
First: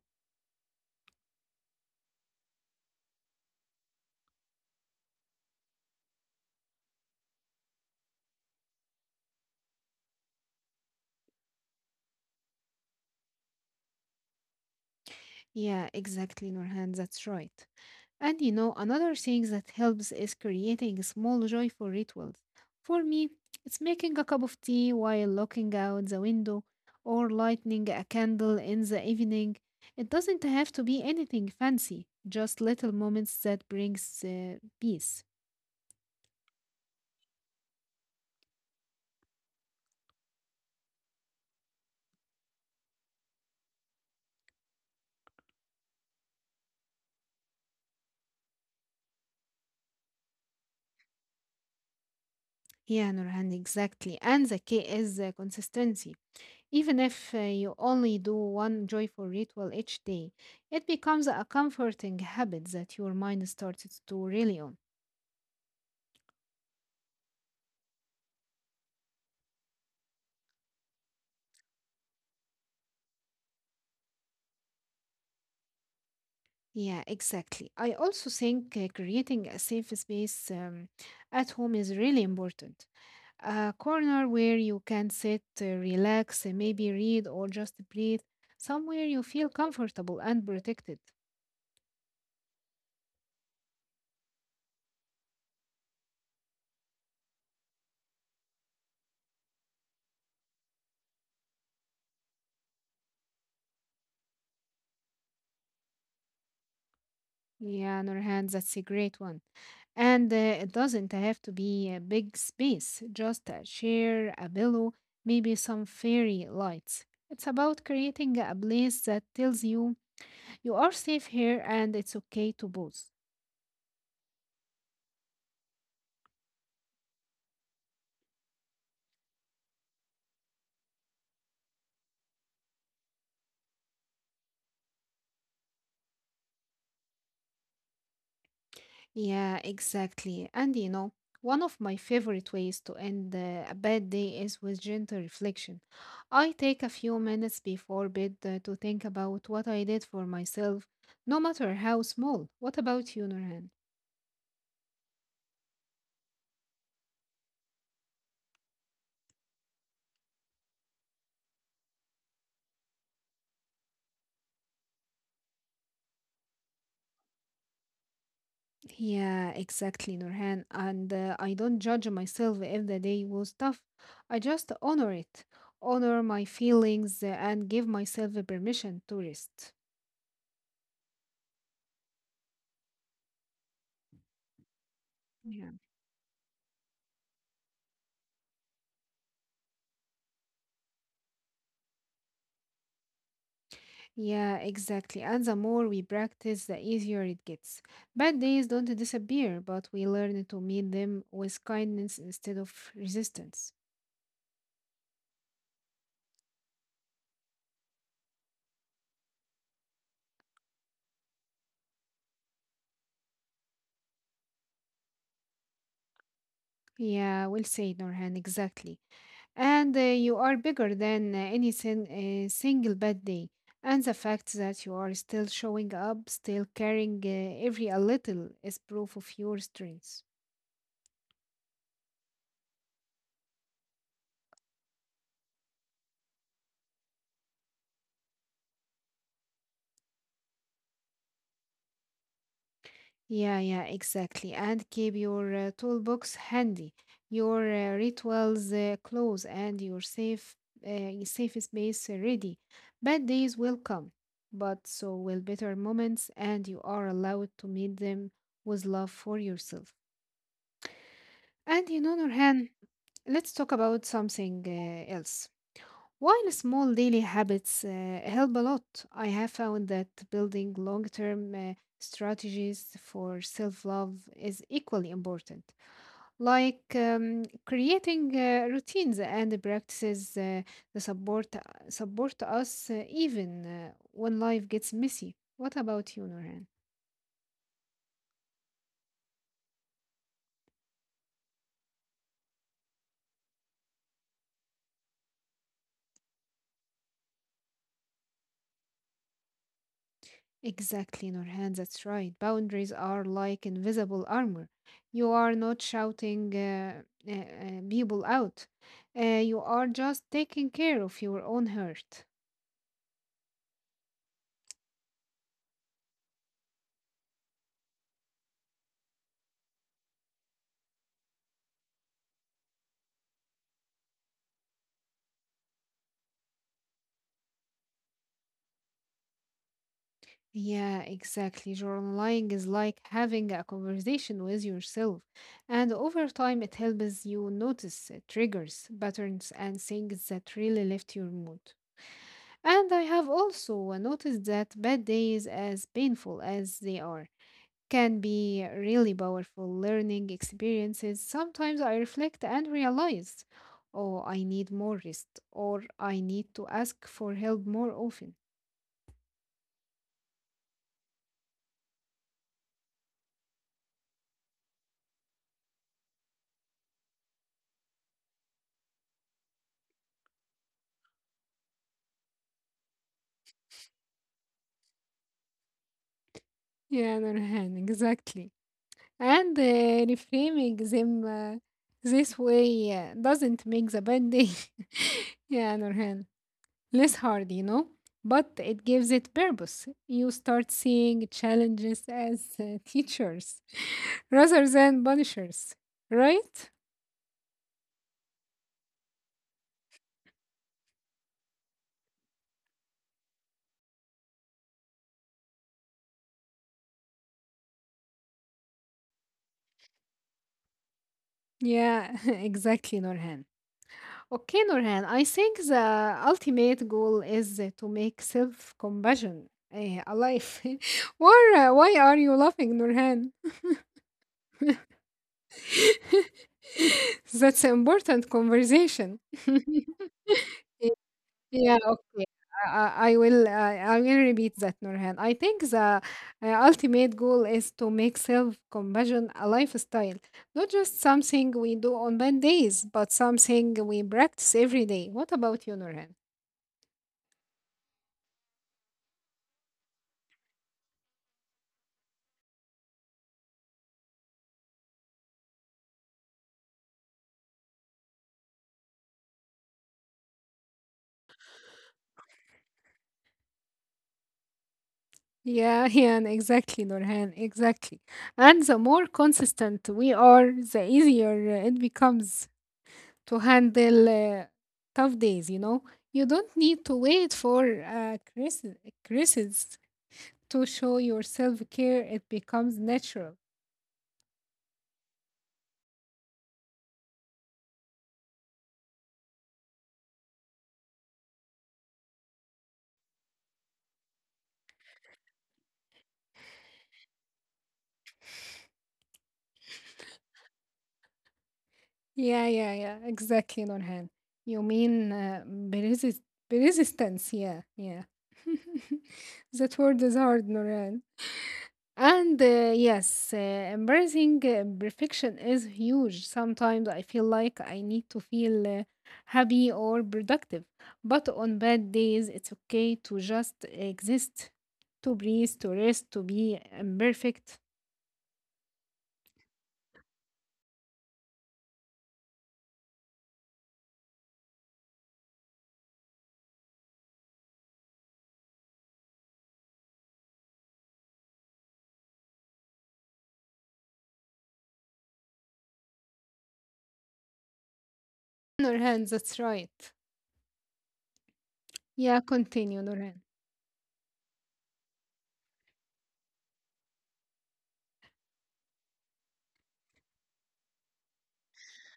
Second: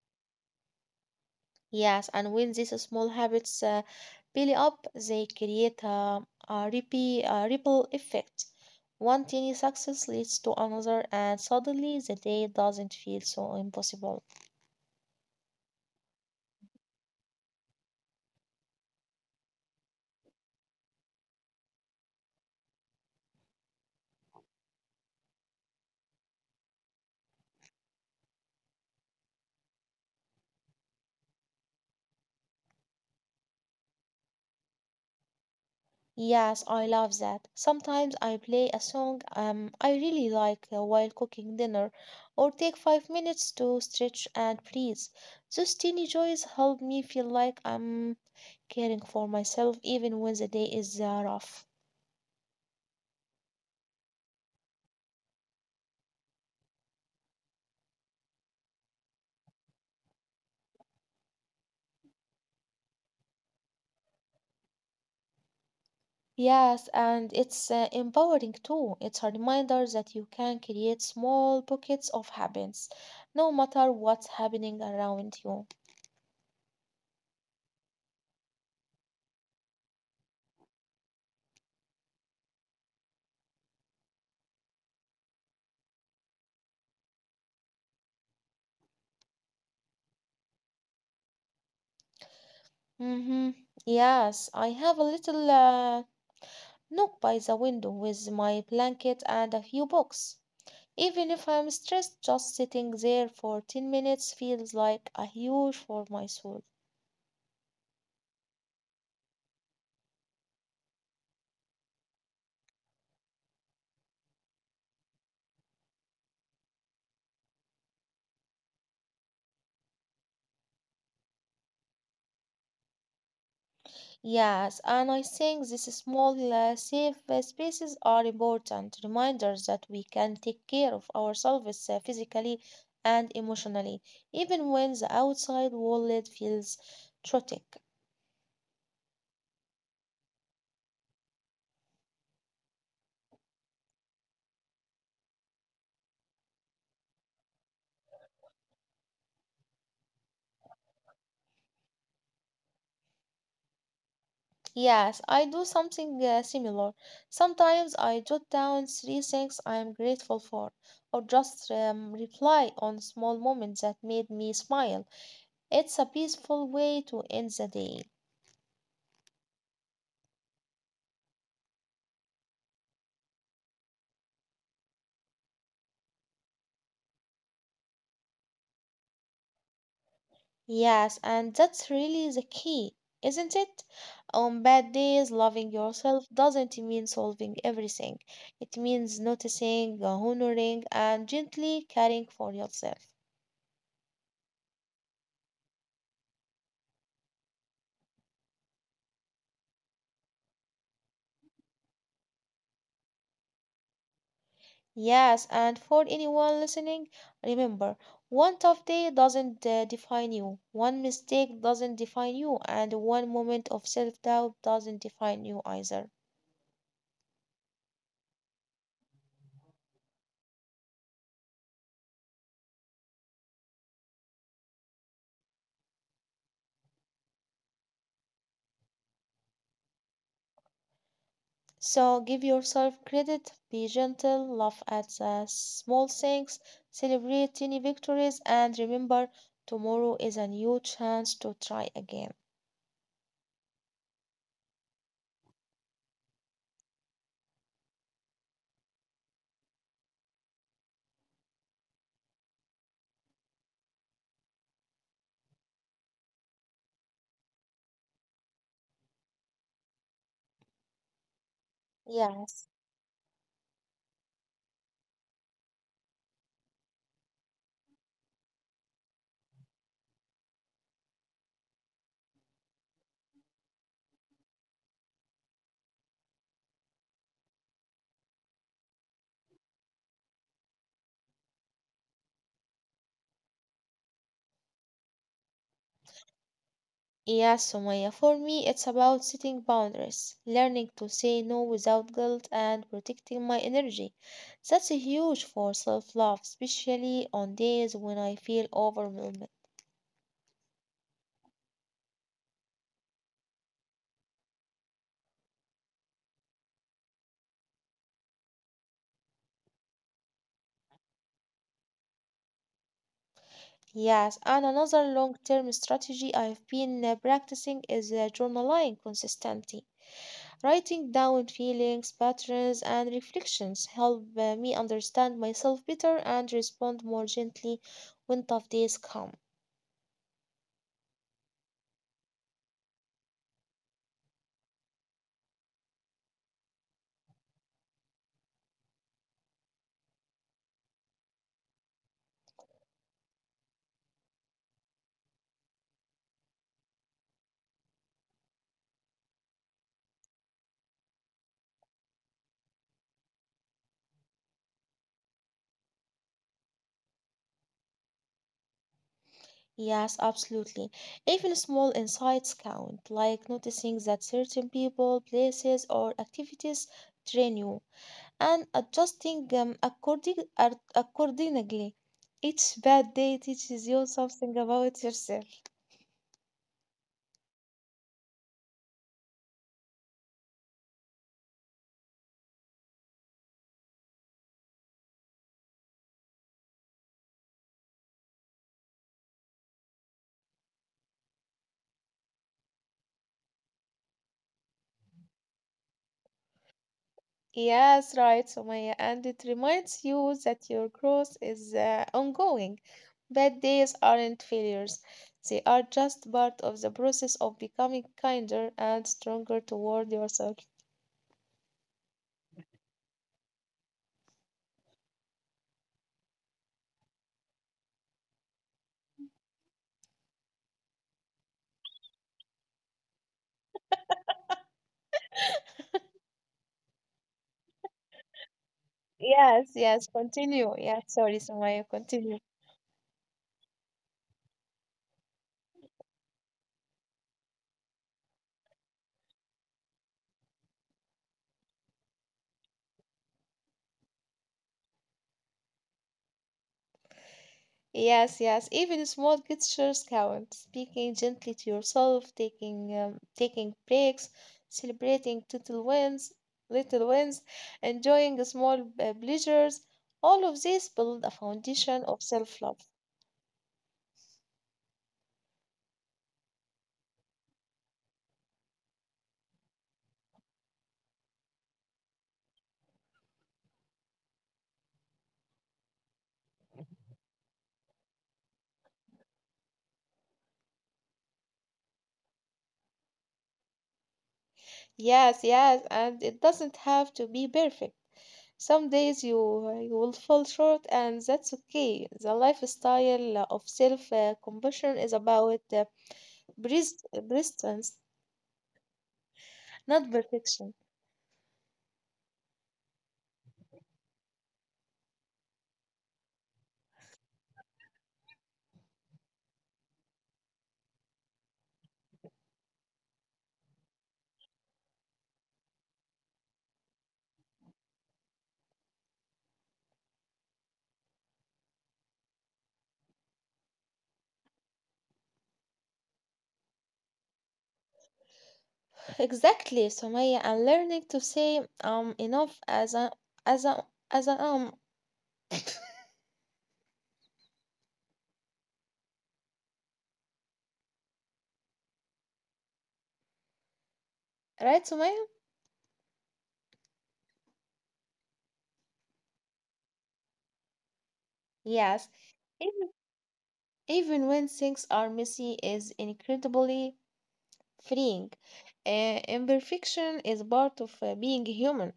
S2: Yes, and when these small habits build up, they create a ripple effect. One tiny success leads to another, and suddenly the day doesn't feel so impossible.
S1: Yeah, exactly, Nurhan, that's right. And you know, another thing that helps is creating small joyful rituals. For me, it's making a cup of tea while looking out the window or lighting a candle in the evening. It doesn't have to be anything fancy, just little moments that brings peace.
S2: Yes, I love that. Sometimes I play a song I really like while cooking dinner, or take 5 minutes to stretch and breathe. Those teeny joys help me feel like I'm caring for myself even when the day is rough.
S1: Yeah, Nurhan, exactly. And the key is consistency. Even if you only do one joyful ritual each day, it becomes a comforting habit that your mind starts to rely on.
S2: Yes, and it's empowering too. It's a reminder that you can create small pockets of happiness, no matter what's happening around you.
S1: Yeah, exactly. I also think creating a safe space at home is really important. A corner where you can sit, relax, maybe read or just breathe, somewhere you feel comfortable and protected.
S2: Mm-hmm. Yes, I have a little Knock by the window with my blanket and a few books. Even if I'm stressed, just sitting there for 10 minutes feels like a huge for my soul.
S1: Yeah, Nurhan, that's a great one. And it doesn't have to be a big space, just a chair, a pillow, maybe some fairy lights. It's about creating a place that tells you you are safe here and it's okay to pause.
S2: Yes, and I think these small, safe spaces are important reminders that we can take care of ourselves physically and emotionally, even when the outside world feels chaotic.
S1: Yeah, exactly. And you know, one of my favorite ways to end a bad day is with gentle reflection. I take a few minutes before bed to think about what I did for myself, no matter how small. What about you, Nurhan?
S2: Yes, I do something similar. Sometimes I jot down three things I am grateful for, or just reply on small moments that made me smile. It's a peaceful way to end the day.
S1: Yeah, exactly, Nurhan. And I don't judge myself if the day was tough. I just honor it, honor my feelings, and give myself the permission to rest.
S2: Yes, and that's really the key, isn't it? On bad days,
S1: Yeah.
S2: loving yourself doesn't mean solving everything. It means noticing, honoring, and gently caring for yourself.
S1: Yeah, exactly. And the more we practice, the easier it gets. Bad days don't disappear, but we learn to meet them with kindness instead of resistance.
S2: Yes, and for anyone listening, remember one tough day doesn't define you, one mistake doesn't define you, and one moment of self doubt doesn't define you either.
S1: Yeah, we'll say, Norhan, exactly. And you are bigger than single bad day. And the fact that you are still showing up, still caring every a little, is proof of your strength.
S2: So give yourself credit, be gentle, laugh at the small things, celebrate tiny victories, and remember tomorrow is a new chance to try again.
S1: Yeah, yeah, exactly. And keep your toolbox handy, your rituals close, and your safe space ready. Bad days will come, but so will better moments, and you are allowed to meet them with love for yourself. And you know,
S2: Yes.
S1: Nurhan, let's talk about something else. While small daily habits help a lot, I have found that building long term strategies for self love is equally important, like creating routines and practices that support us even when life gets messy. What about you, Nurhan?
S2: Yeah, Sumaya, for me, it's about setting boundaries, learning to say no without guilt, and protecting my energy. That's a huge for self love, especially on days when I feel overwhelmed.
S1: Exactly, Nurhan, that's right. Boundaries are like invisible armor. You are not shouting people out. You are just taking care of your own hurt.
S2: Yes, and another long term strategy I've been practicing is journaling consistently. Writing down feelings, patterns, and reflections help me understand myself better and respond more gently when tough days come.
S1: Yeah, exactly. Journaling is like having a conversation with yourself, and over time, it helps you notice triggers, patterns, and things that really lift your mood. And I have also noticed that bad days, as painful as they are, can be really powerful learning experiences. Sometimes I reflect and realize, oh, I need more rest, or I need to ask for help more often.
S2: Yes, absolutely. Even small insights count, like noticing that certain people, places, or activities train you and adjusting them accordingly. Each bad day teaches you something about yourself.
S1: Yeah, Nurhan, exactly. And reframing them this way doesn't make the bad day, [LAUGHS] yeah, Nurhan, less hard, you know, but it gives it purpose. You start seeing challenges as teachers [LAUGHS] rather than punishers, right?
S2: Yes, right, Sumaya. And it reminds you that your growth is ongoing. Bad days aren't failures, they are just part of the process of becoming kinder and stronger toward yourself.
S1: Yeah, [LAUGHS] exactly, Nurhan. Okay, Nurhan, I think the ultimate goal is to make self-compassion alive. [LAUGHS] Why, why are you laughing, Nurhan? [LAUGHS] That's an important conversation.
S2: Yes, yes,
S1: [LAUGHS]
S2: continue. Yeah, sorry,
S1: Yeah,
S2: Sumaya,
S1: okay.
S2: continue.
S1: I will I will repeat that, Nurhan. I think the ultimate goal is to make self-compassion a lifestyle, not just something we do on bad days, but something we practice every day. What about you, Nurhan?
S2: Yes, yes. Even small gestures count. Speaking gently to yourself, taking breaks, celebrating little wins, little wins, enjoying small pleasures. All of these build a foundation of self-love.
S1: Yeah, [LAUGHS] yeah, and exactly, Nurhan, exactly. And the more consistent we are, the easier it becomes to handle tough days, you know? You don't need to wait for crisis to show your self care. It becomes natural.
S2: Yes, yes, and it doesn't have to be perfect. Some days you will fall short, and that's okay. The lifestyle of self-compassion is about persistence, not perfection.
S1: Yeah, yeah, yeah, exactly, Nurhan. You mean resistance. Yeah, yeah. [LAUGHS] That word is hard, Nurhan. And yes, embracing perfection is huge. Sometimes I feel like I need to feel happy or productive. But on bad days, it's okay to just exist, to breathe, to rest, to be imperfect.
S2: Exactly, Sumaya. I'm learning to say enough as a as a as a um, right, Sumaya?
S1: Nurhan, that's right.
S2: Yes.
S1: Yeah, continue,
S2: Even
S1: Nurhan.
S2: Even when things are messy is incredibly freeing. Imperfection is part of being human.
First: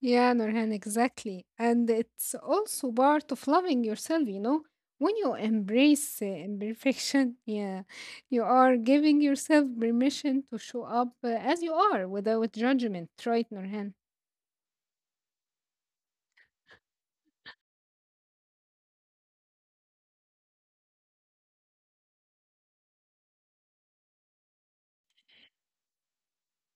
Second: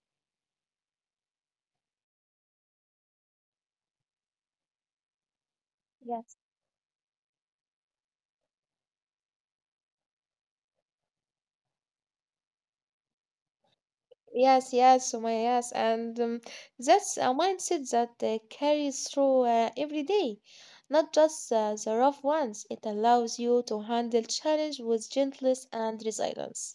S1: Yeah, Nurhan, exactly. And it's also part of loving yourself, you know. When you embrace
S2: Yes.
S1: imperfection, [LAUGHS] yeah, you are giving yourself permission to show up as you are without judgment, right, Nurhan?
S2: Yes, yes, Sumaya, yes. And that's a mindset that carries through every day, not just the rough ones. It allows you to handle challenge with gentleness and resilience.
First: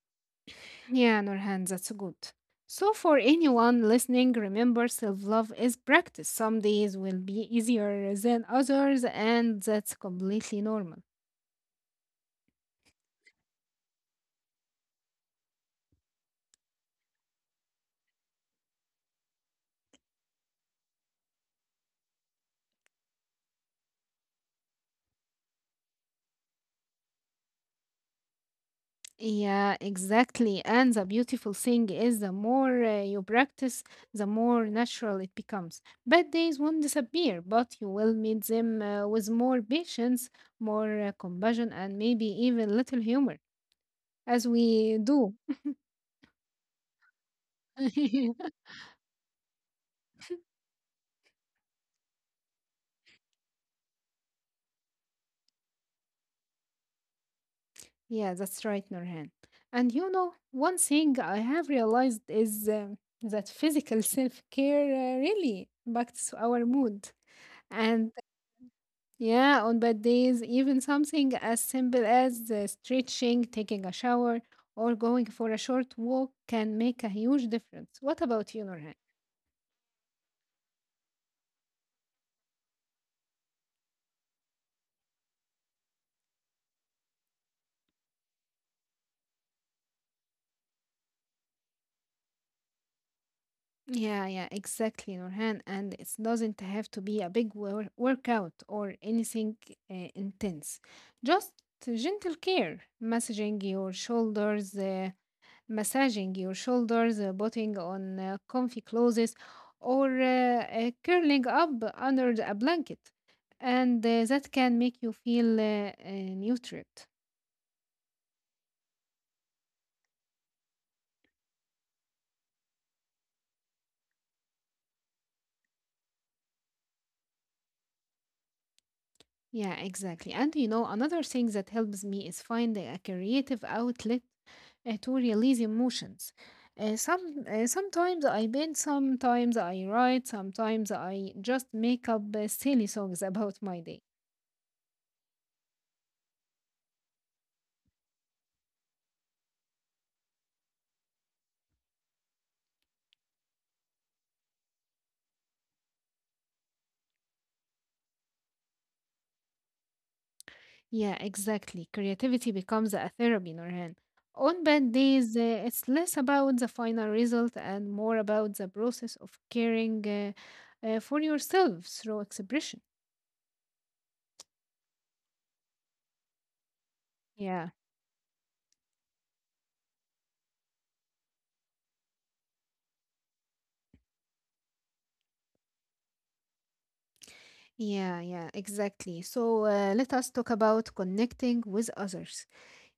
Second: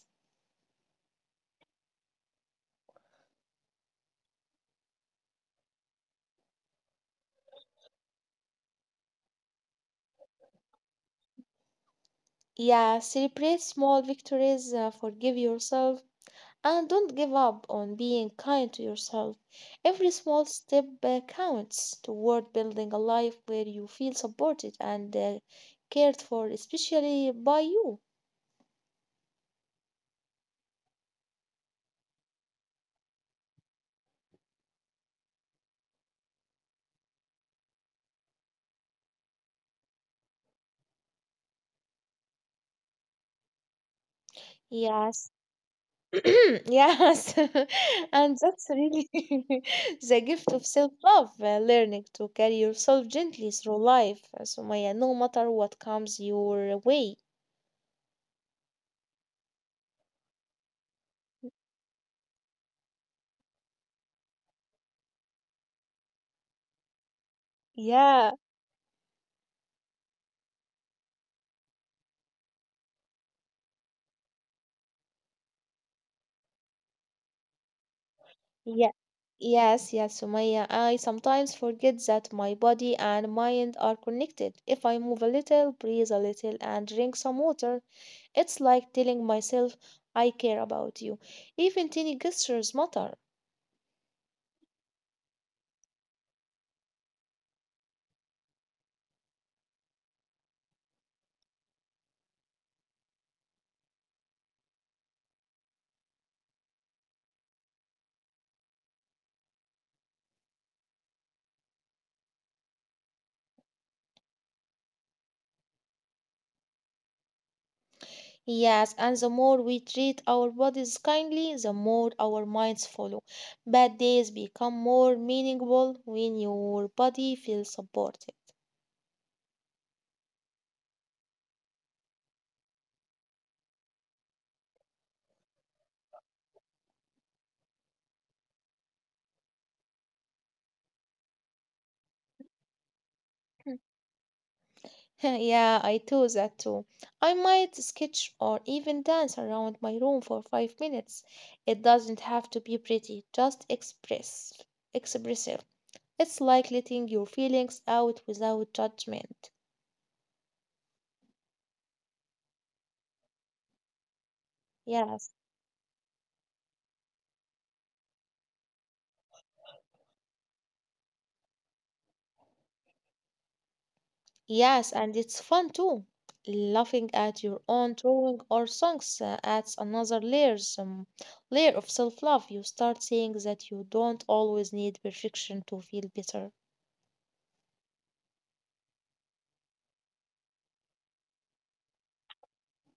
S1: Yeah, Nurhan, that's good. So, for anyone listening, remember self love is practice. Some days will be easier than others, and that's completely normal.
S2: Yeah, celebrate small victories, forgive yourself, and don't give up on being kind to yourself. Every small step counts toward building a life where you feel supported and cared for, especially by you.
S1: Yeah, exactly. And the beautiful thing is the more you practice, the more natural it becomes. Bad days won't disappear, but you will meet them with more patience, more compassion, and maybe even little humor, as we
S2: Yes.
S1: do.
S2: [CLEARS THROAT] Yes. [LAUGHS] And
S1: [LAUGHS]
S2: that's really [LAUGHS] the gift of self-love, learning to carry yourself gently through life, Sumaya, no matter what comes your way.
S1: Yeah, that's right, Nurhan. And you know, one thing I have realized is that physical self care really impacts our mood. And
S2: Yeah.
S1: yeah, on bad days, even something as simple as stretching, taking a shower, or going for a short walk can make a huge difference. What about you,
S2: Yeah.
S1: Nurhan?
S2: Yes, yes, Sumaya. I sometimes forget that my body and mind are connected. If I move a little, breathe a little, and drink some water, it's like telling myself, I care about you. Even tiny gestures matter.
S1: Yeah, yeah, exactly, Nurhan. And it doesn't have to be a big workout or anything intense. Just gentle care, massaging your shoulders, putting on comfy clothes, or curling up under a blanket. And that can make you feel nurtured.
S2: Yes, and the more we treat our bodies kindly, the more our minds follow. Bad days become more meaningful when your body feels supported.
S1: Yeah, exactly. And you know, another thing that helps me is finding a creative outlet to release emotions. Sometimes I paint, sometimes I write, sometimes I just make up
S2: [LAUGHS]
S1: silly songs about my day.
S2: Yeah, I do that too. I might sketch or even dance around my room for 5 minutes. It doesn't have to be pretty, expressive. It's like letting your feelings out without judgment.
S1: Yeah, exactly. Creativity becomes a therapy, Norhan. On bad
S2: Yes.
S1: days, it's less about the final result and more about the process of caring for yourself through expression.
S2: Yes, and it's fun too. Laughing at your
S1: Yeah,
S2: own drawing or songs adds another layer of self-love. You start seeing that you don't always need perfection to feel better.
S1: yeah, yeah, exactly. So let us talk about connecting with others.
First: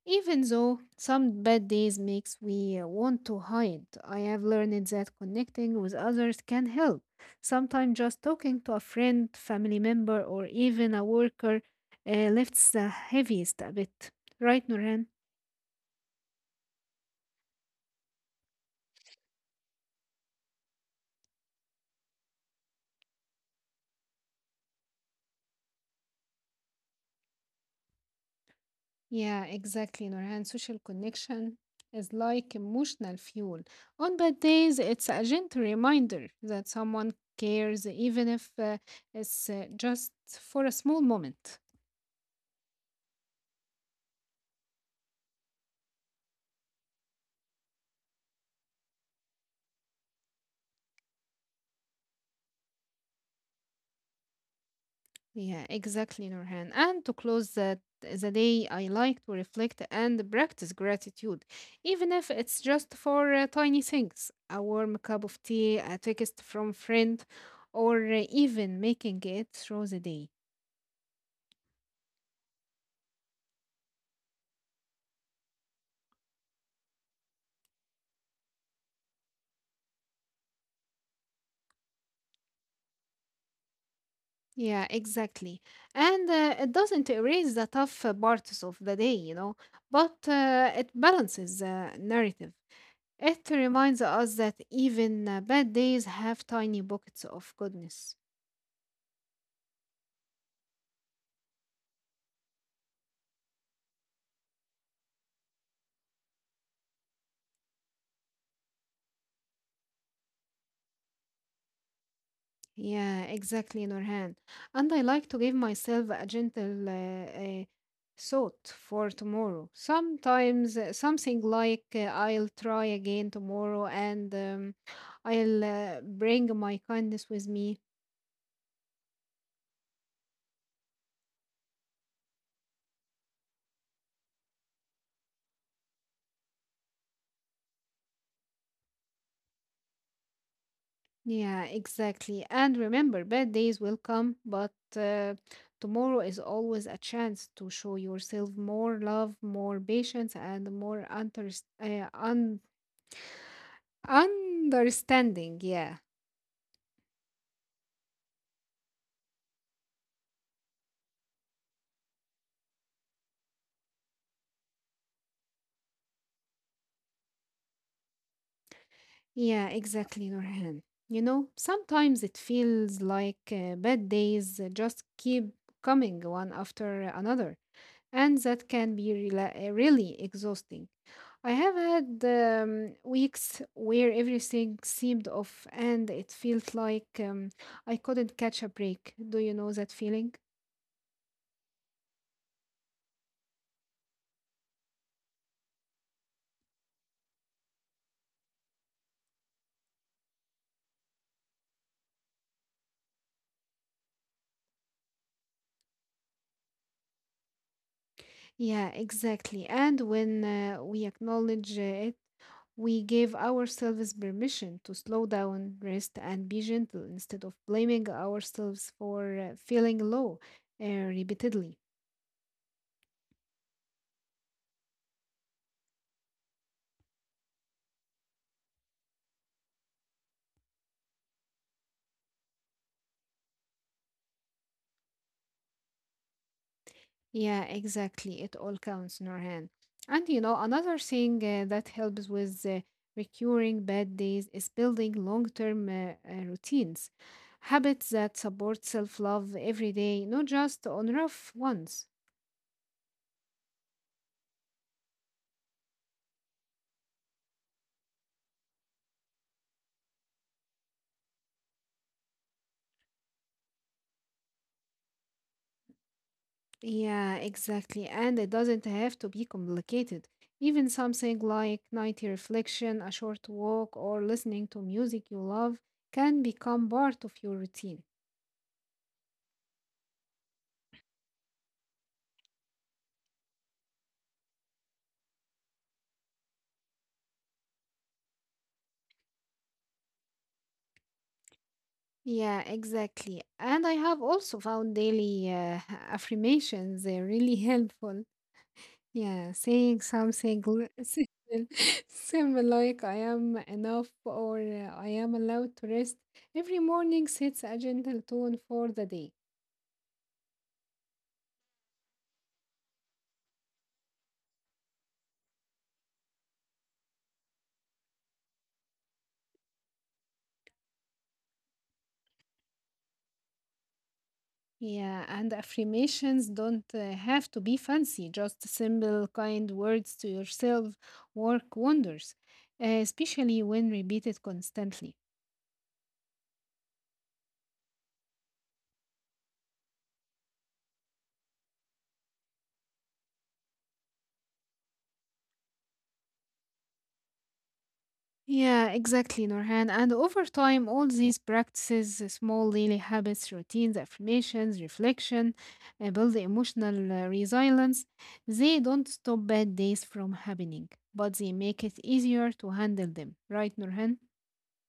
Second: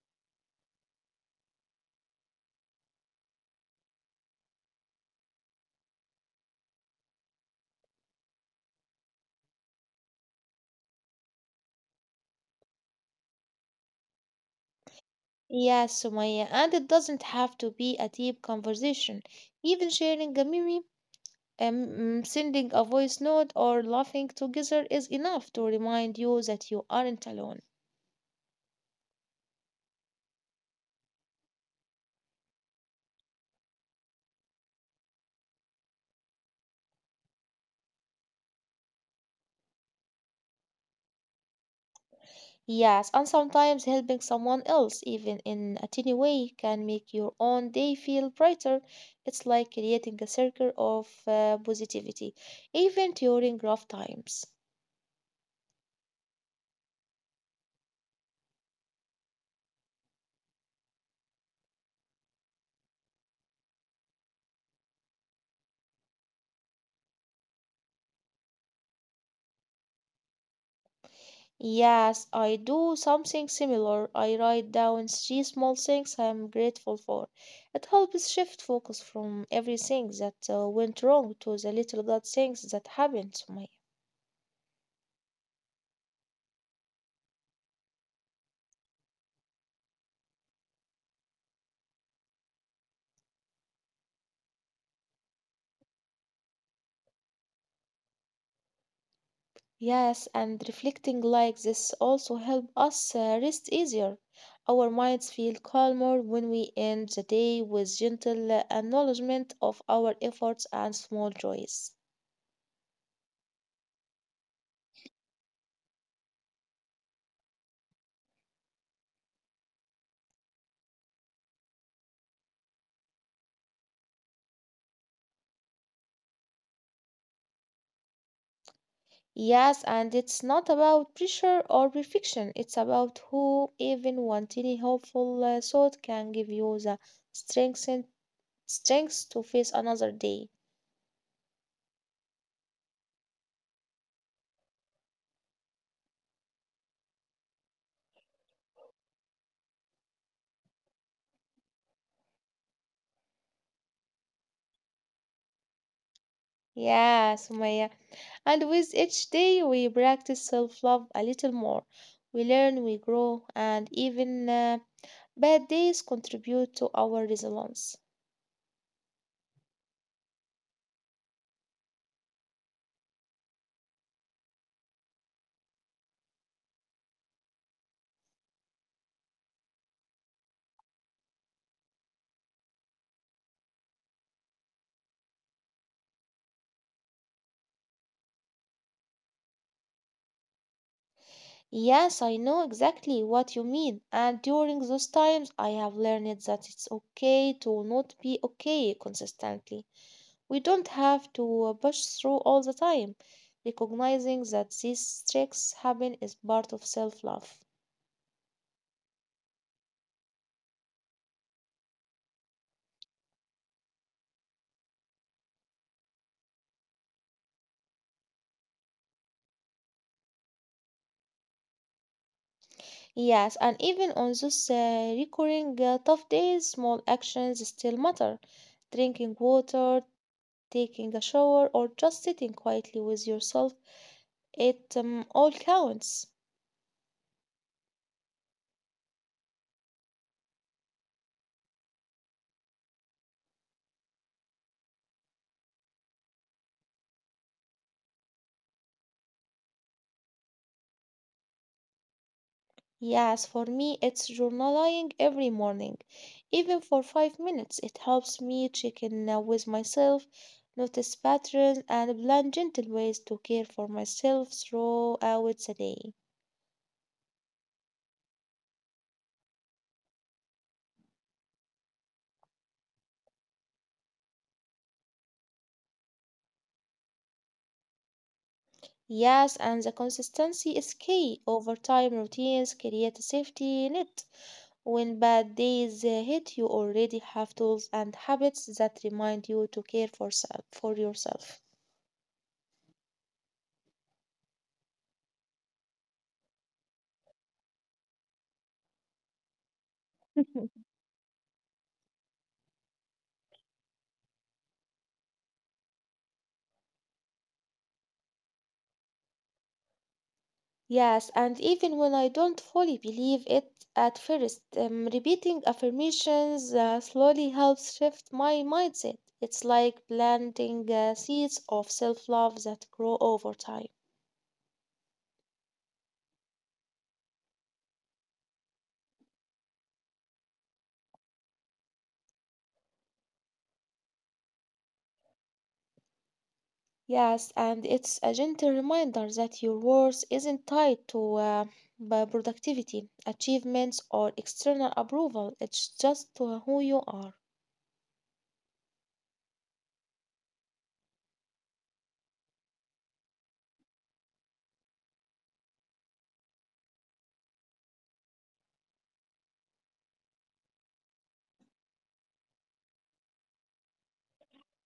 S1: Even though some bad days makes we want to hide, I have learned that connecting with others can help. Sometimes just talking to a friend, family member, or even a worker lifts the heaviest a bit. Right, Nurhan?
S2: Yes, Sumaya, and it doesn't have to be a deep conversation. Even sharing a meme, sending a voice note, or laughing together is enough to remind you that you aren't alone.
S1: Yeah, exactly, Nurhan. Social connection is like emotional fuel. On bad days, it's a gentle reminder that someone cares, even if it's just for a small moment.
S2: Yes, and sometimes helping someone else, even in a tiny way, can make your own day feel brighter. It's like creating a circle of positivity, even during rough times.
S1: Yeah, exactly, Nurhan. And to close that the day, I like to reflect and practice gratitude, even if it's just for tiny things, a warm cup of tea, a text from friend, or even making it through the day.
S2: Yes, I do something similar. I write down three small things I'm grateful for. It helps shift focus from everything that went wrong to the little good things that happened to me.
S1: Yeah, exactly. And it doesn't erase the tough parts of the day, you know, but it balances the narrative. It reminds us that even bad days have tiny pockets of goodness.
S2: Yes, and reflecting like this also help us rest easier. Our minds feel calmer when we end the day with gentle acknowledgement of our efforts and small joys.
S1: Yeah, exactly, Nurhan. And I like to give myself a gentle thought for tomorrow. Sometimes something like I'll try again tomorrow, and I'll bring my kindness with me.
S2: Yes, and it's not about pressure or perfection. It's about who even one tiny hopeful thought can give you the strength and strength to face another day.
S1: Yeah, exactly. And remember, bad days will come, but uh, tomorrow is always a chance to show yourself more love, more patience, and more understanding. Yeah.
S2: Yes, Maya. And with each day, we practice self love a little more. We learn, we grow, and even bad days contribute to our resilience.
S1: Yeah, exactly, Nurhan. You know, sometimes it feels like bad days just keep coming one after another, and that can be really exhausting. I have had weeks where everything seemed off and it felt like I couldn't catch a break. Do you know that feeling?
S2: Yes, I know exactly what you mean. And during those times, I have learned that it's okay to not be okay consistently. We don't have to push through all the time. Recognizing that these tricks happen is part of self love.
S1: Yeah, exactly. And when we acknowledge , we gave ourselves permission to slow down, rest, and be gentle instead of blaming ourselves for feeling low repeatedly.
S2: Yes, and even on those recurring tough days, small actions still matter. Drinking water, taking a shower, or just sitting quietly with yourself, it all counts.
S1: Yeah, exactly. It all counts, Norhan. And you know, another thing that helps with recurring bad days is building long term routines, habits that support self love every day, not just on rough ones.
S2: Yes, for me, it's journaling every morning. Even for 5 minutes, it helps me check in with myself, notice patterns, and plan gentle ways to care for myself throughout the day.
S1: Yeah, exactly. And it doesn't have to be complicated. Even something like nightly reflection, a short walk, or listening to music you love can become part of your routine.
S2: Yes, and the consistency is key. Over time, routines create a safety net. When bad days hit, you already have tools and habits that remind you to for yourself.
S1: Yeah, exactly. And I have also found daily [LAUGHS] affirmations really [LAUGHS] helpful. Yeah, saying something [LAUGHS] simple like I am enough or I am allowed to rest every morning sets a gentle tone for the day.
S2: Yes, and even when I don't fully believe it at first, repeating affirmations slowly helps shift my mindset. It's like planting seeds of self love that grow over time.
S1: Yeah, and affirmations don't have to be fancy, just simple, kind words to yourself work wonders, especially when repeated constantly.
S2: Yes, and it's a gentle reminder that your worth isn't tied to by productivity, achievements, or external approval. It's just to who you are.
S1: Yeah, exactly, Norhan. And over time, all these practices, small daily habits, routines, affirmations, reflection, build emotional resilience. They don't stop bad days from happening, but they make it easier to handle them, right, Norhan?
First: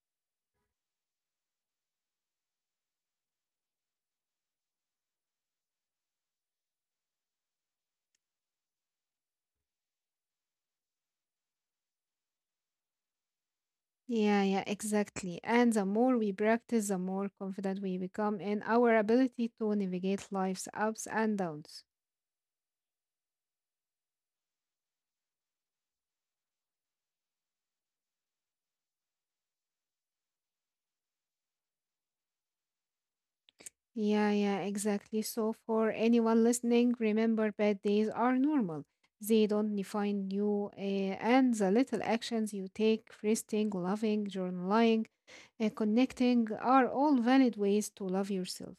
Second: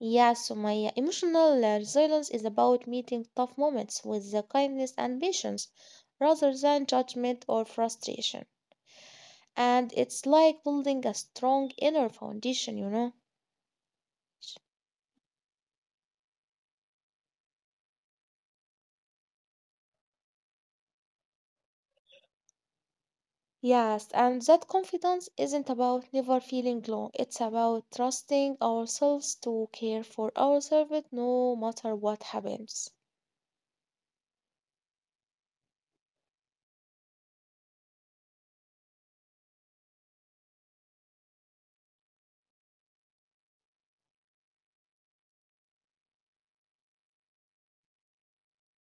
S2: Yes, so my emotional resilience is about meeting tough moments with the kindness and patience rather than judgment or frustration. And it's like building a strong inner foundation, you know.
S1: Yeah, yeah, exactly. And the more we practice, the more confident we become in our ability to navigate life's ups and downs.
S2: Yes, and that confidence isn't about never feeling low. It's about trusting ourselves to care for ourselves no matter what happens.
S1: Yeah, yeah, exactly. So, for anyone listening, remember bad days are normal. They don't define you, and the little actions you take, resting, loving, journaling, connecting, are all valid ways to love yourself.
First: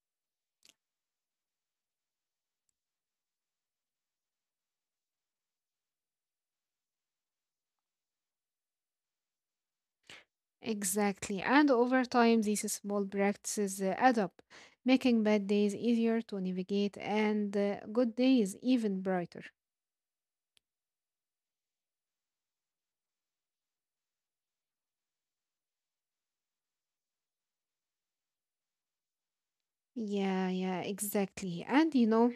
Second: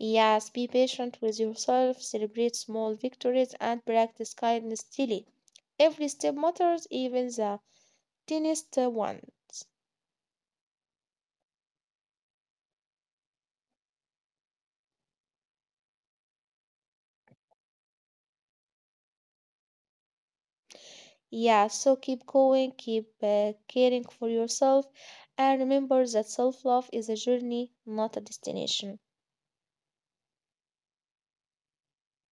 S2: Yes, be patient with yourself, celebrate small victories, and practice kindness daily. Every step matters, even the tiniest ones.
S1: Exactly. And over time, these small practices add up, making bad days easier to navigate and good days even brighter.
S2: Yeah, so keep going, keep caring for yourself, and remember that self love is a journey, not a destination.
S1: Yeah, yeah, exactly. And you know,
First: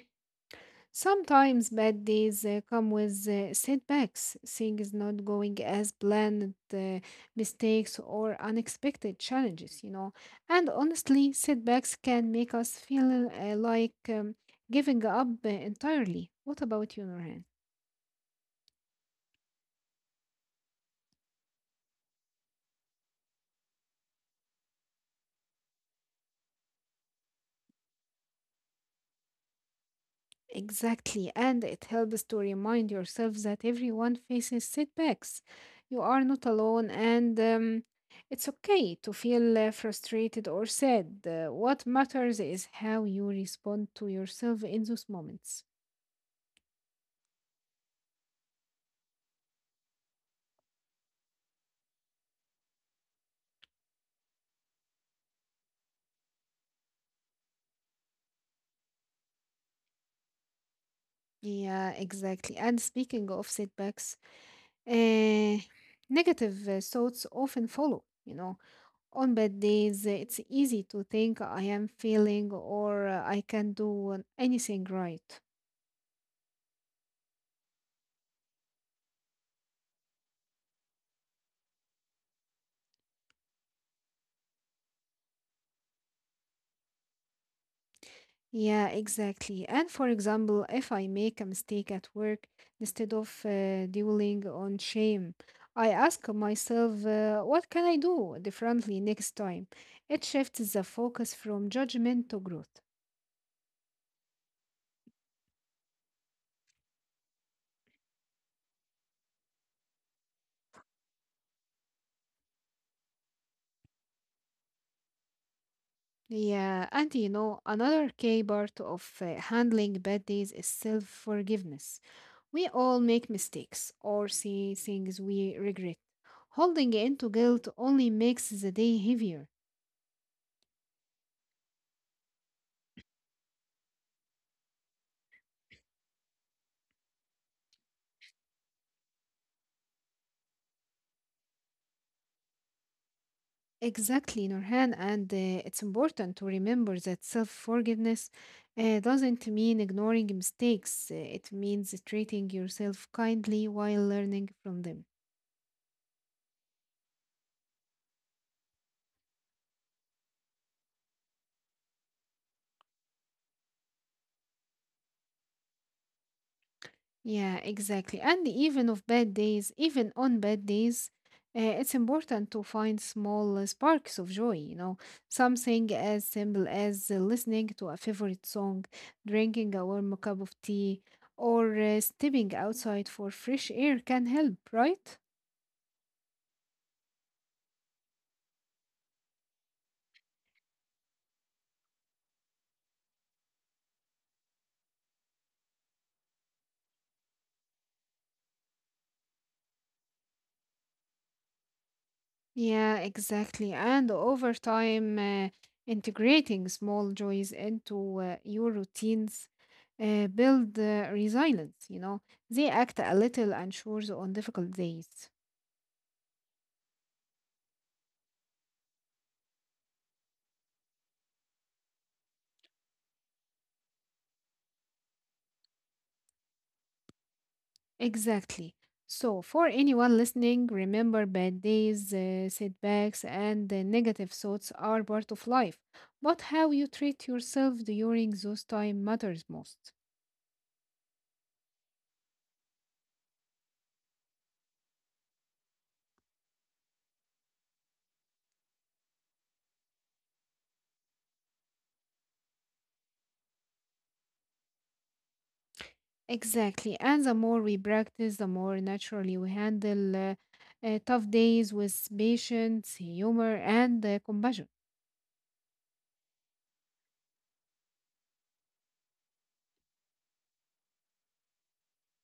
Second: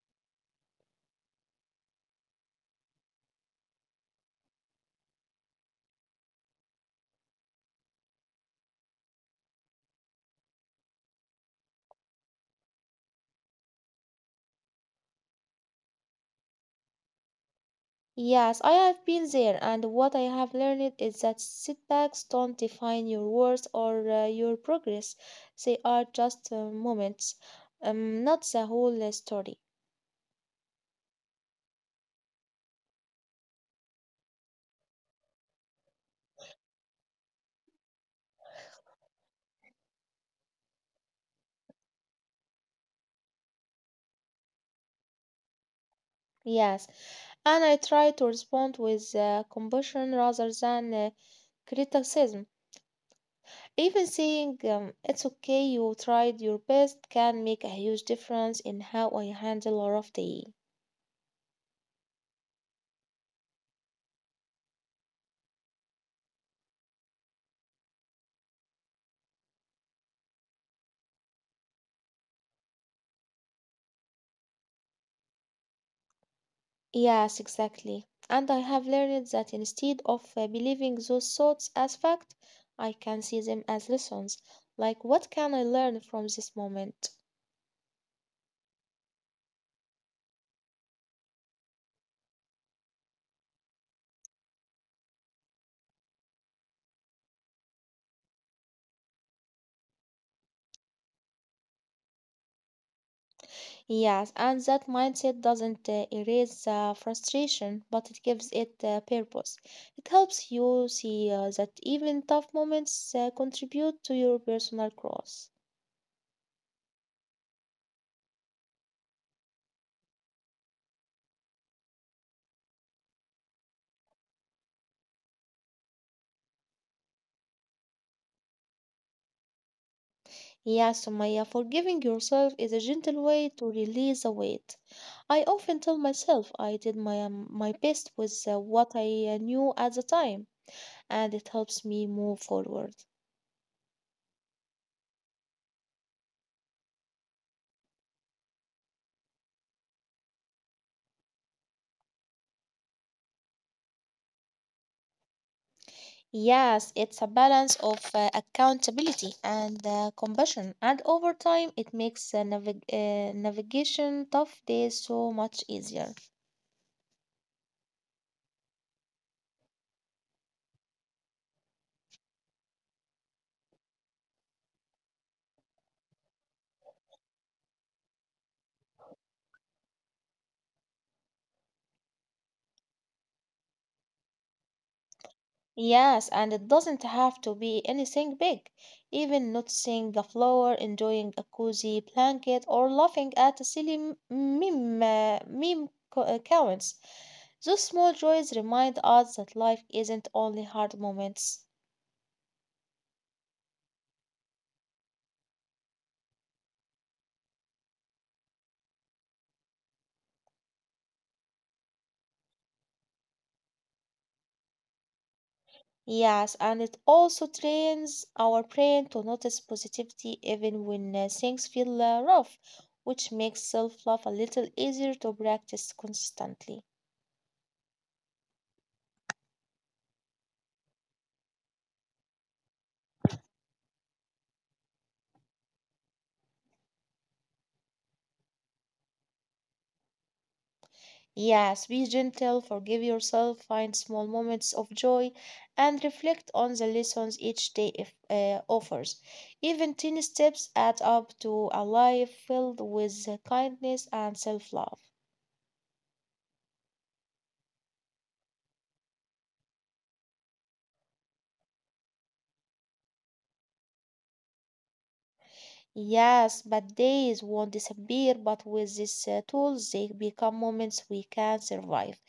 S1: sometimes bad days come with setbacks, things not going as planned, mistakes, or unexpected challenges, you know. And honestly, setbacks can make us feel like giving up entirely. What about you, Norhan?
S2: Yes, I have been there, and what I have learned is that setbacks don't define your worth or your progress. They are just moments, not the whole story.
S1: Exactly, and it helps to remind yourself that everyone faces setbacks. You are not alone, and it's okay to feel frustrated or sad. What matters is how you respond to yourself in those moments.
S2: Yes, and I try to respond with compassion rather than criticism. Even saying it's okay, you tried your best, can make a huge difference in how I handle a rough day.
S1: Yeah, exactly. And speaking of setbacks, uh, negative thoughts often follow, you know. On bad days, it's easy to think I am failing or I can do anything right.
S2: Yes, exactly. And I have learned that instead of believing those thoughts as fact, I can see them as lessons. Like, what can I learn from this moment?
S1: Yeah, exactly. And for example, if I make a mistake at work, instead of dwelling on shame, I ask myself, what can I do differently next time? It shifts the focus from judgment to growth.
S2: Yes, and that mindset doesn't erase the frustration, but it gives it purpose. It helps you see that even tough moments contribute to your personal growth.
S1: Yeah, and you know, another key part of handling bad days is self forgiveness. We all make mistakes or see things we regret. Holding into guilt only makes the day heavier.
S2: Yes, Sumaya, forgiving yourself is a gentle way to release the weight. I often tell myself I did my best with what I knew at the time, and it helps me move forward.
S1: Exactly, Nurhan, and it's important to remember that self forgiveness doesn't mean ignoring mistakes. It means treating yourself kindly while learning from them.
S2: Yes, it's a balance of accountability and compassion, and over time, it makes navigation tough days so much easier.
S1: Yeah, exactly. And even on bad days, it's important to find small sparks of joy, you know, something as simple as listening to a favorite song, drinking a warm cup of tea, or stepping outside for fresh air can help, right?
S2: Yes, and it doesn't have to be anything big. Even noticing a flower, enjoying a cozy blanket, or laughing at a silly meme counts. Those small joys remind us that life isn't only hard moments.
S1: Yeah, exactly. And over time, integrating small joys into your routines build resilience, you know. They act a little unsure on difficult days.
S2: Yes, and it also trains our brain to notice positivity even when things feel rough, which makes self love a little easier to practice constantly.
S1: Exactly. So, for anyone listening, remember bad days, setbacks, and negative thoughts are part of life. But how you treat yourself during those time matters most.
S2: Yes, be gentle, forgive yourself, find small moments of joy, and reflect on the lessons each day if, offers. Even tiny steps add up to a life filled with kindness and self love.
S1: Exactly. And the more we practice, the more naturally we handle tough days with patience, humor, and compassion.
S2: Yes, bad days won't disappear, but with these tools, they become moments we can survive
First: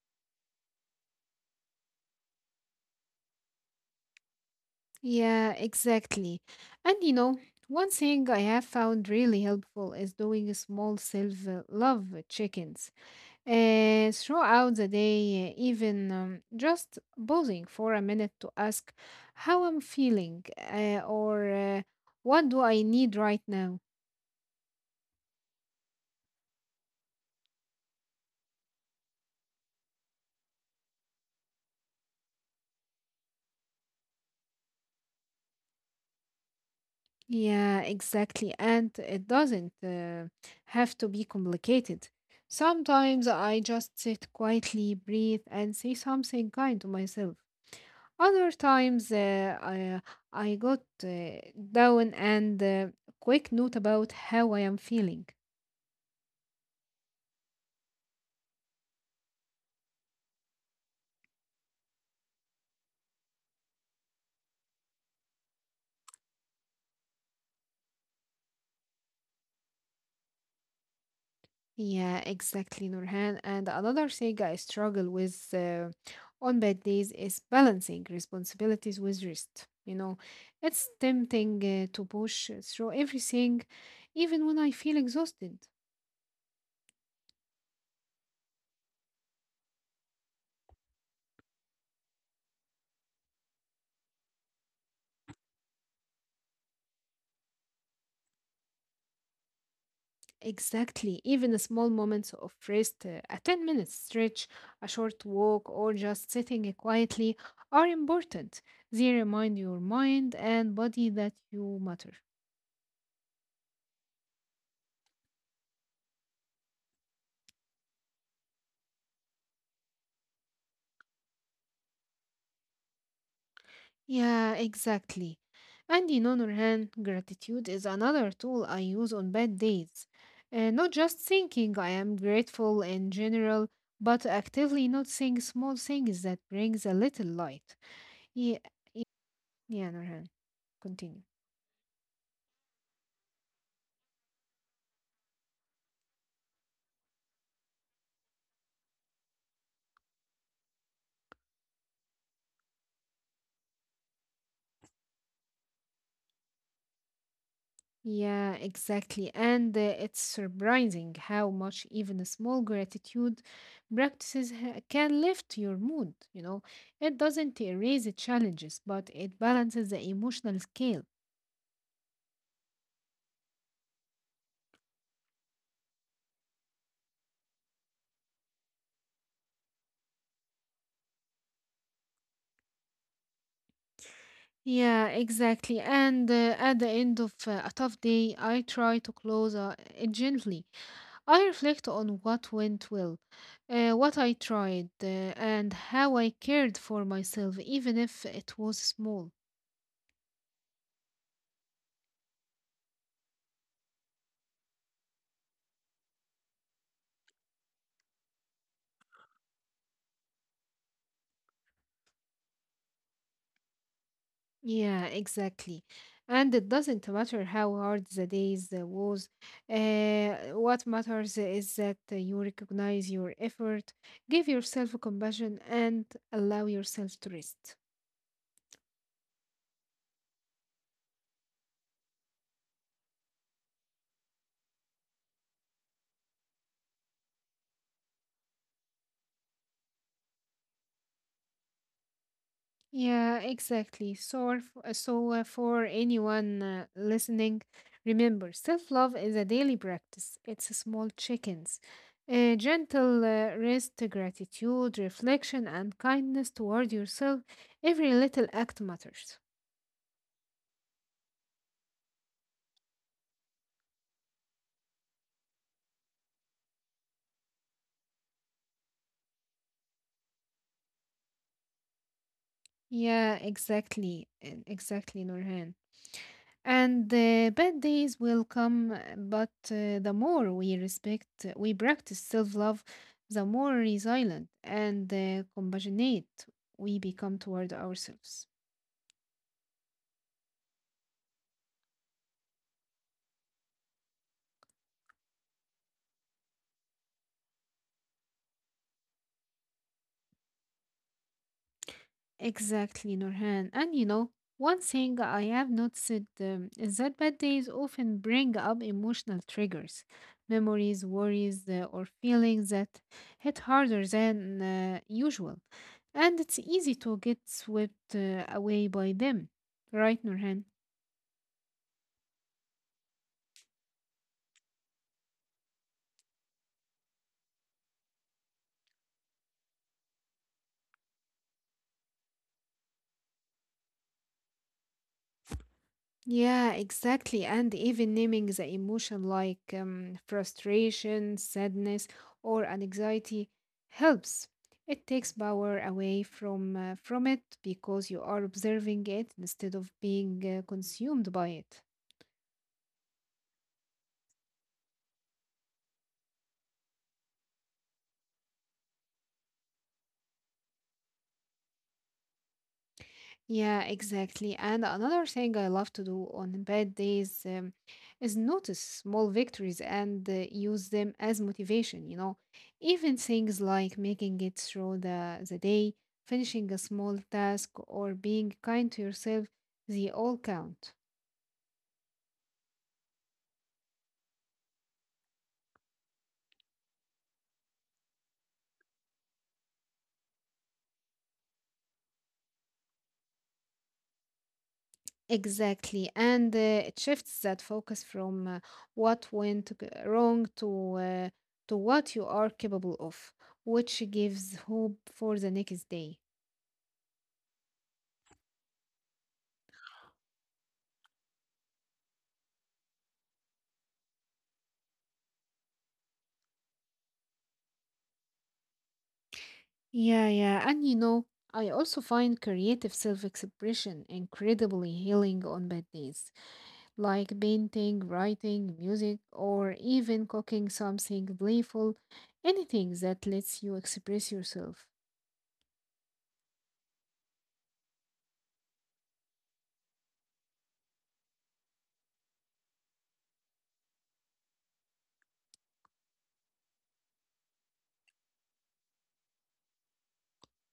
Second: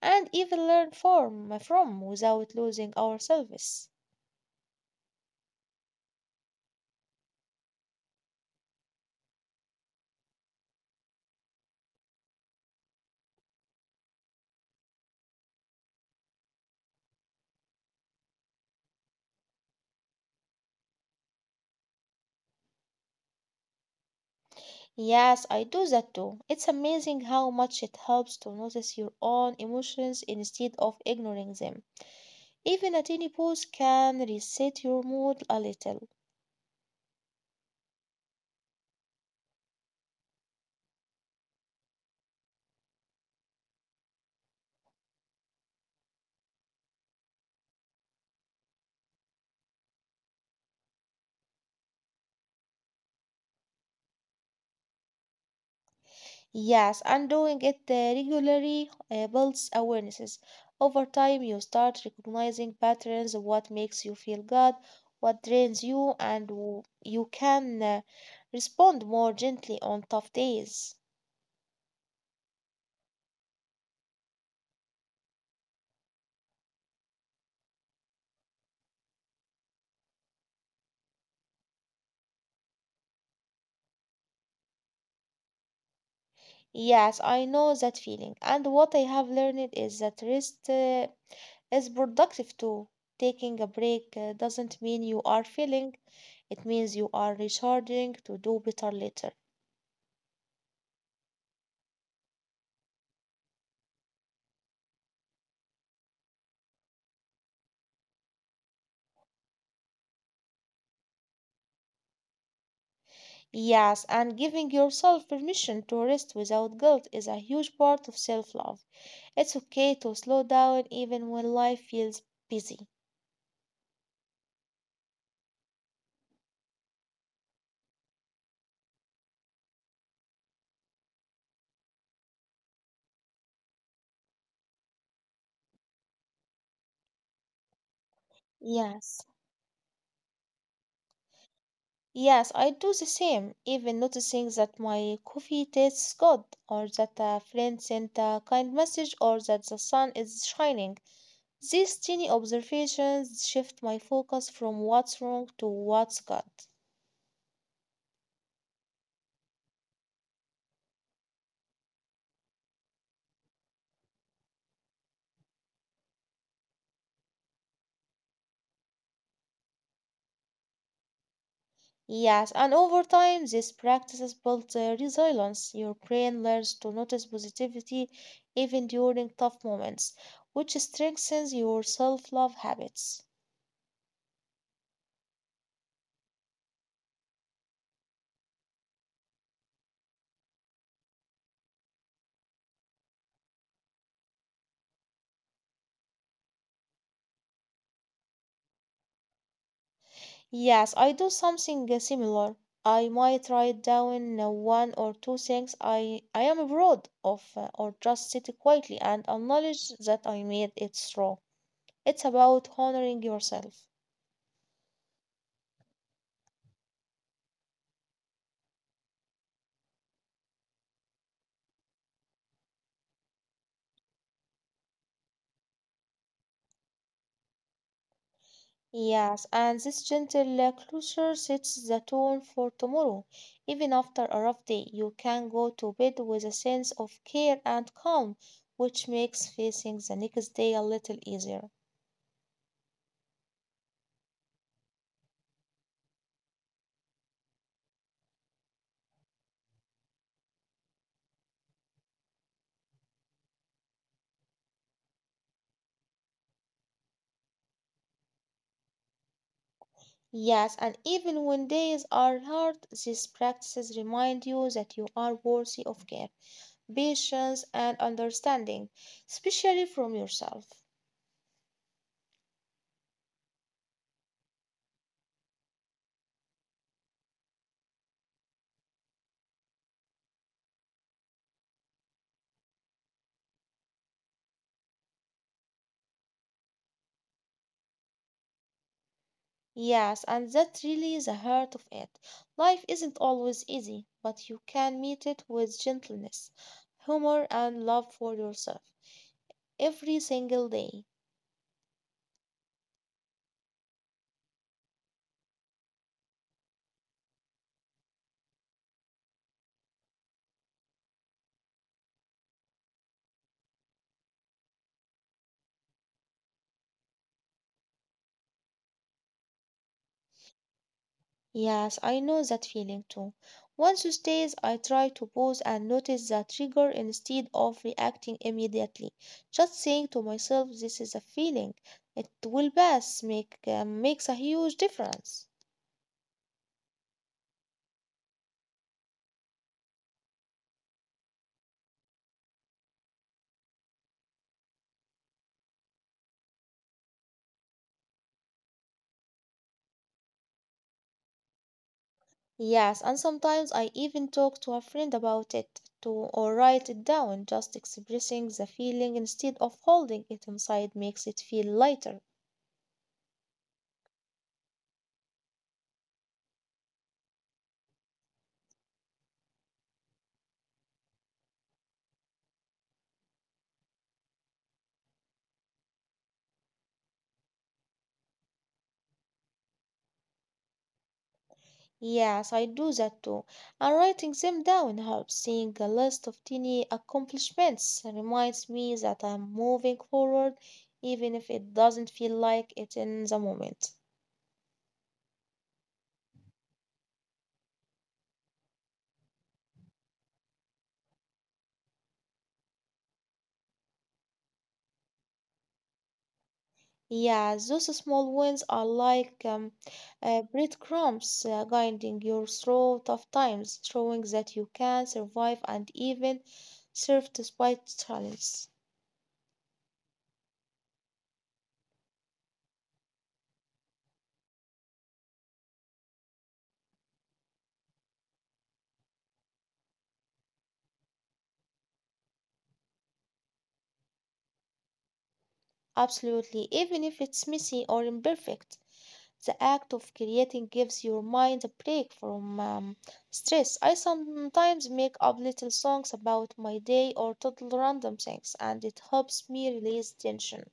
S2: and even learn from without losing ourselves.
S1: Yeah, exactly. And you know, one thing I have found really helpful is doing small self love check ins throughout the day, even just pausing for a minute to ask how I'm feeling or what do I need right now.
S2: Yes, I do that too. It's amazing how much it helps to notice your own emotions instead of ignoring them. Even a tiny pause can reset your mood a little.
S1: Yeah, exactly. And it doesn't have to be complicated. Sometimes I just sit quietly, breathe, and say something kind to myself. Other times I got down and quick note about how I am feeling.
S2: Yes, and doing it regularly builds awarenesses. Over time, you start recognizing patterns of what makes you feel good, what drains you, and you can respond more gently on tough days.
S1: Yeah, exactly, Nurhan. And another thing I struggle with on bad days is balancing responsibilities with rest. You know, it's tempting to push through everything, even when I feel exhausted.
S2: Yes, I know that feeling. And what I have learned is that rest is productive too. Taking a break doesn't mean you are failing, it means you are recharging to do better later.
S1: Exactly, even a small moments of rest, a 10-minute stretch, a short walk, or just sitting quietly are important. They remind your mind and body that you matter.
S2: Yes, and giving yourself permission to rest without guilt is a huge part of self love. It's okay to slow down even when life feels busy.
S1: Yeah, exactly. And you know, Nurhan, gratitude is another tool I use on bad days. Not just thinking I am grateful in general, but actively noticing small things that brings a little light. Yeah,
S2: Yes.
S1: yeah, Nurhan, continue.
S2: Yes, I do the same, even noticing that my coffee tastes good, or that a friend sent a kind message, or that the sun is shining. These tiny observations shift my focus from what's wrong to what's good.
S1: Yeah, exactly. And it's surprising how much even a small gratitude practices can lift your mood, you know. It doesn't erase the challenges, but it balances the emotional scale.
S2: Yes, and over time, these practices build resilience. Your brain learns to notice positivity even during tough moments, which strengthens your self love habits.
S1: Yeah, exactly. And at the end of a tough day, I try to close it gently. I reflect on what went well, what I tried, and how I cared for myself, even if it was small.
S2: Yes, I do something similar. I might write down one or two things I am proud of, or just sit quietly and acknowledge that I made it through. It's about honoring yourself.
S1: Yeah, exactly. And it doesn't matter how hard the days was. What matters is that you recognize your effort, give yourself compassion, and allow yourself to rest.
S2: Yes, and this gentle closure sets the tone for tomorrow. Even after a rough day, you can go to bed with a sense of care and calm, which makes facing the next day a little easier.
S1: Yeah, exactly. So, for anyone listening, remember self-love is a daily practice. It's a small chickens, gentle rest, gratitude, reflection, and kindness toward yourself. Every little act matters.
S2: Yes, and even when days are hard, these practices remind you that you are worthy of care, patience, and understanding, especially from yourself.
S1: Yeah, exactly, exactly, Nurhan. And bad days will come, but the we practice self love, the more resilient and compassionate we become toward ourselves.
S2: Yes, and that's really the heart of it. Life isn't always easy, but you can meet it with gentleness, humor, and love for yourself every single day.
S1: Exactly, Nurhan. And you know, one thing I have noticed is that bad days often bring up emotional triggers, memories, worries, or feelings that hit harder than usual. And it's easy to get swept away by them, right, Nurhan?
S2: Yes, I know that feeling too. Once you stays, I try to pause and notice the trigger instead of reacting immediately. Just saying to myself, this is a feeling. It will pass, makes a huge difference.
S1: Yeah, exactly. And even naming the emotion like frustration, sadness, or anxiety helps. It takes power away from it because you are observing it instead of being consumed by it.
S2: Yes, and sometimes I even talk to a friend about it to or write it down. Just expressing the feeling instead of holding it inside makes it feel lighter.
S1: Yeah, exactly. And another thing I love to do on bad days is notice small victories and use them as motivation, you know. Even things like making it through the day, finishing a small task, or being kind to yourself, they all count.
S2: Yes, I do that too. And writing them down helps. Seeing a list of tiny accomplishments reminds me that I'm moving forward, even if it doesn't feel like it in the moment.
S1: Exactly. And it shifts that focus from wrong to what you are capable of, which gives hope for the next day.
S2: Yeah, those small wins are like breadcrumbs guiding you through tough times, showing that you can survive and even thrive despite challenges.
S1: Yeah, yeah. And you know, I also find creative self expression incredibly healing on bad days, like painting, writing, music, or even cooking something playful, anything that lets you express yourself.
S2: Absolutely, even if it's messy or imperfect. The act of creating gives your mind a break from stress. I sometimes make up little songs about my day or total random things, and it helps me release tension.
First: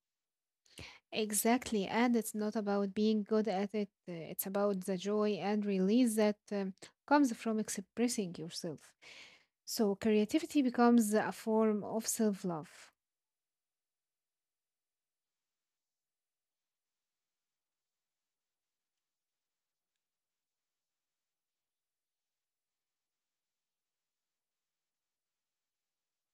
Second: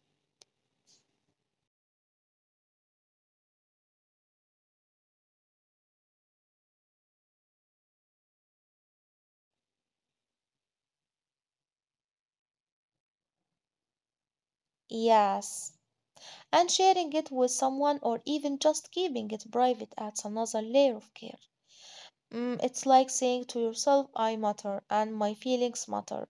S1: Exactly. And it's not about being good at it, it's about the joy and release that comes from expressing yourself. So creativity becomes a form of self love.
S2: Yes. And sharing it with someone or even just keeping it private adds another layer of care. Mm, it's like saying to yourself, I matter and my feelings matter.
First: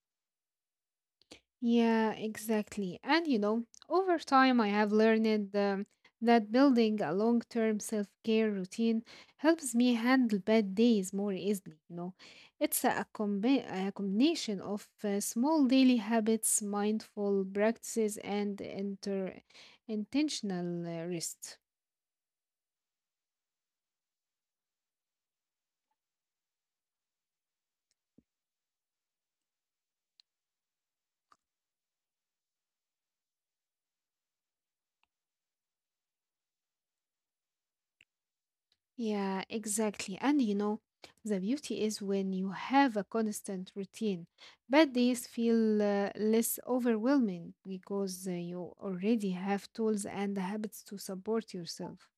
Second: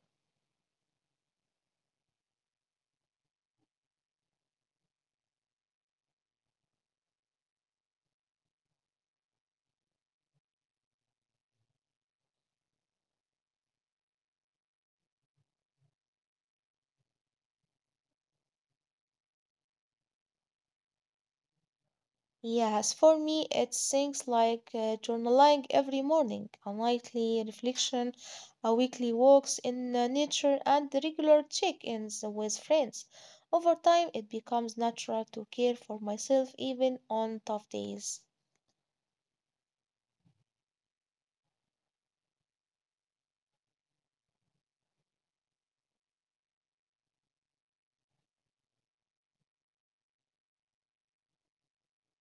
S1: Yeah, exactly. And you know, over time, I have learned that building a long term self care routine helps me handle bad days more easily. You know, it's a combination of small daily habits, mindful practices, and intentional rest.
S2: Yes, for me, it's things like journaling every morning, a nightly reflection, a weekly walks in nature, and regular check-ins with friends. Over time, it becomes natural to care for myself even on tough days.
S1: Yeah, exactly. And you know, the beauty is when you have a constant routine, bad days feel less overwhelming because you already have tools and habits to support yourself.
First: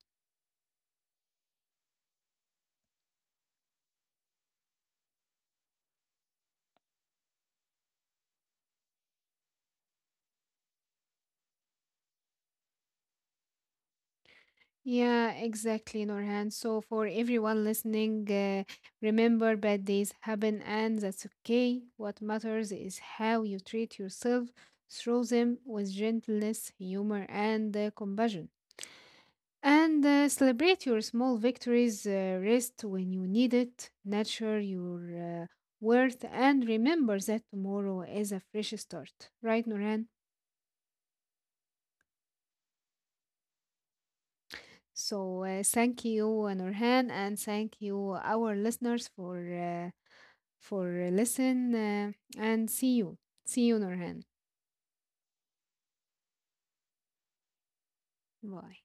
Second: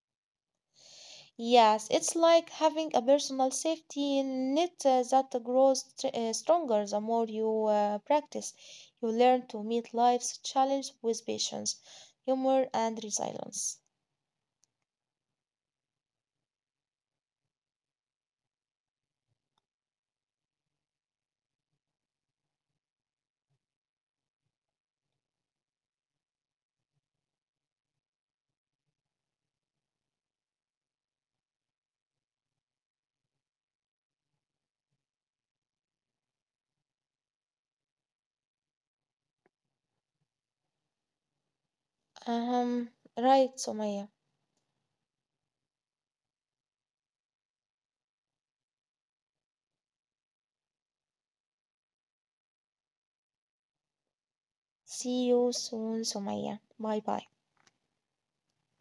S2: Yes, it's like having a personal safety net that grows stronger the more you practice. You learn to meet life's challenge with patience, humor, and resilience.
S1: Yeah, exactly, Norhan. So, for everyone listening, remember bad days happen and that's okay. What matters is how you treat yourself through them with gentleness, humor, and compassion. And celebrate your small victories, rest when you need it, nurture your worth, and remember that tomorrow is a fresh start. Right, Norhan?
S2: Um, right, Somaya.
S1: So thank you, Norhan, and thank you, our listeners, for listen and see you. See you, Norhan.
S2: See you soon, Somaya. Bye bye.
S1: Bye.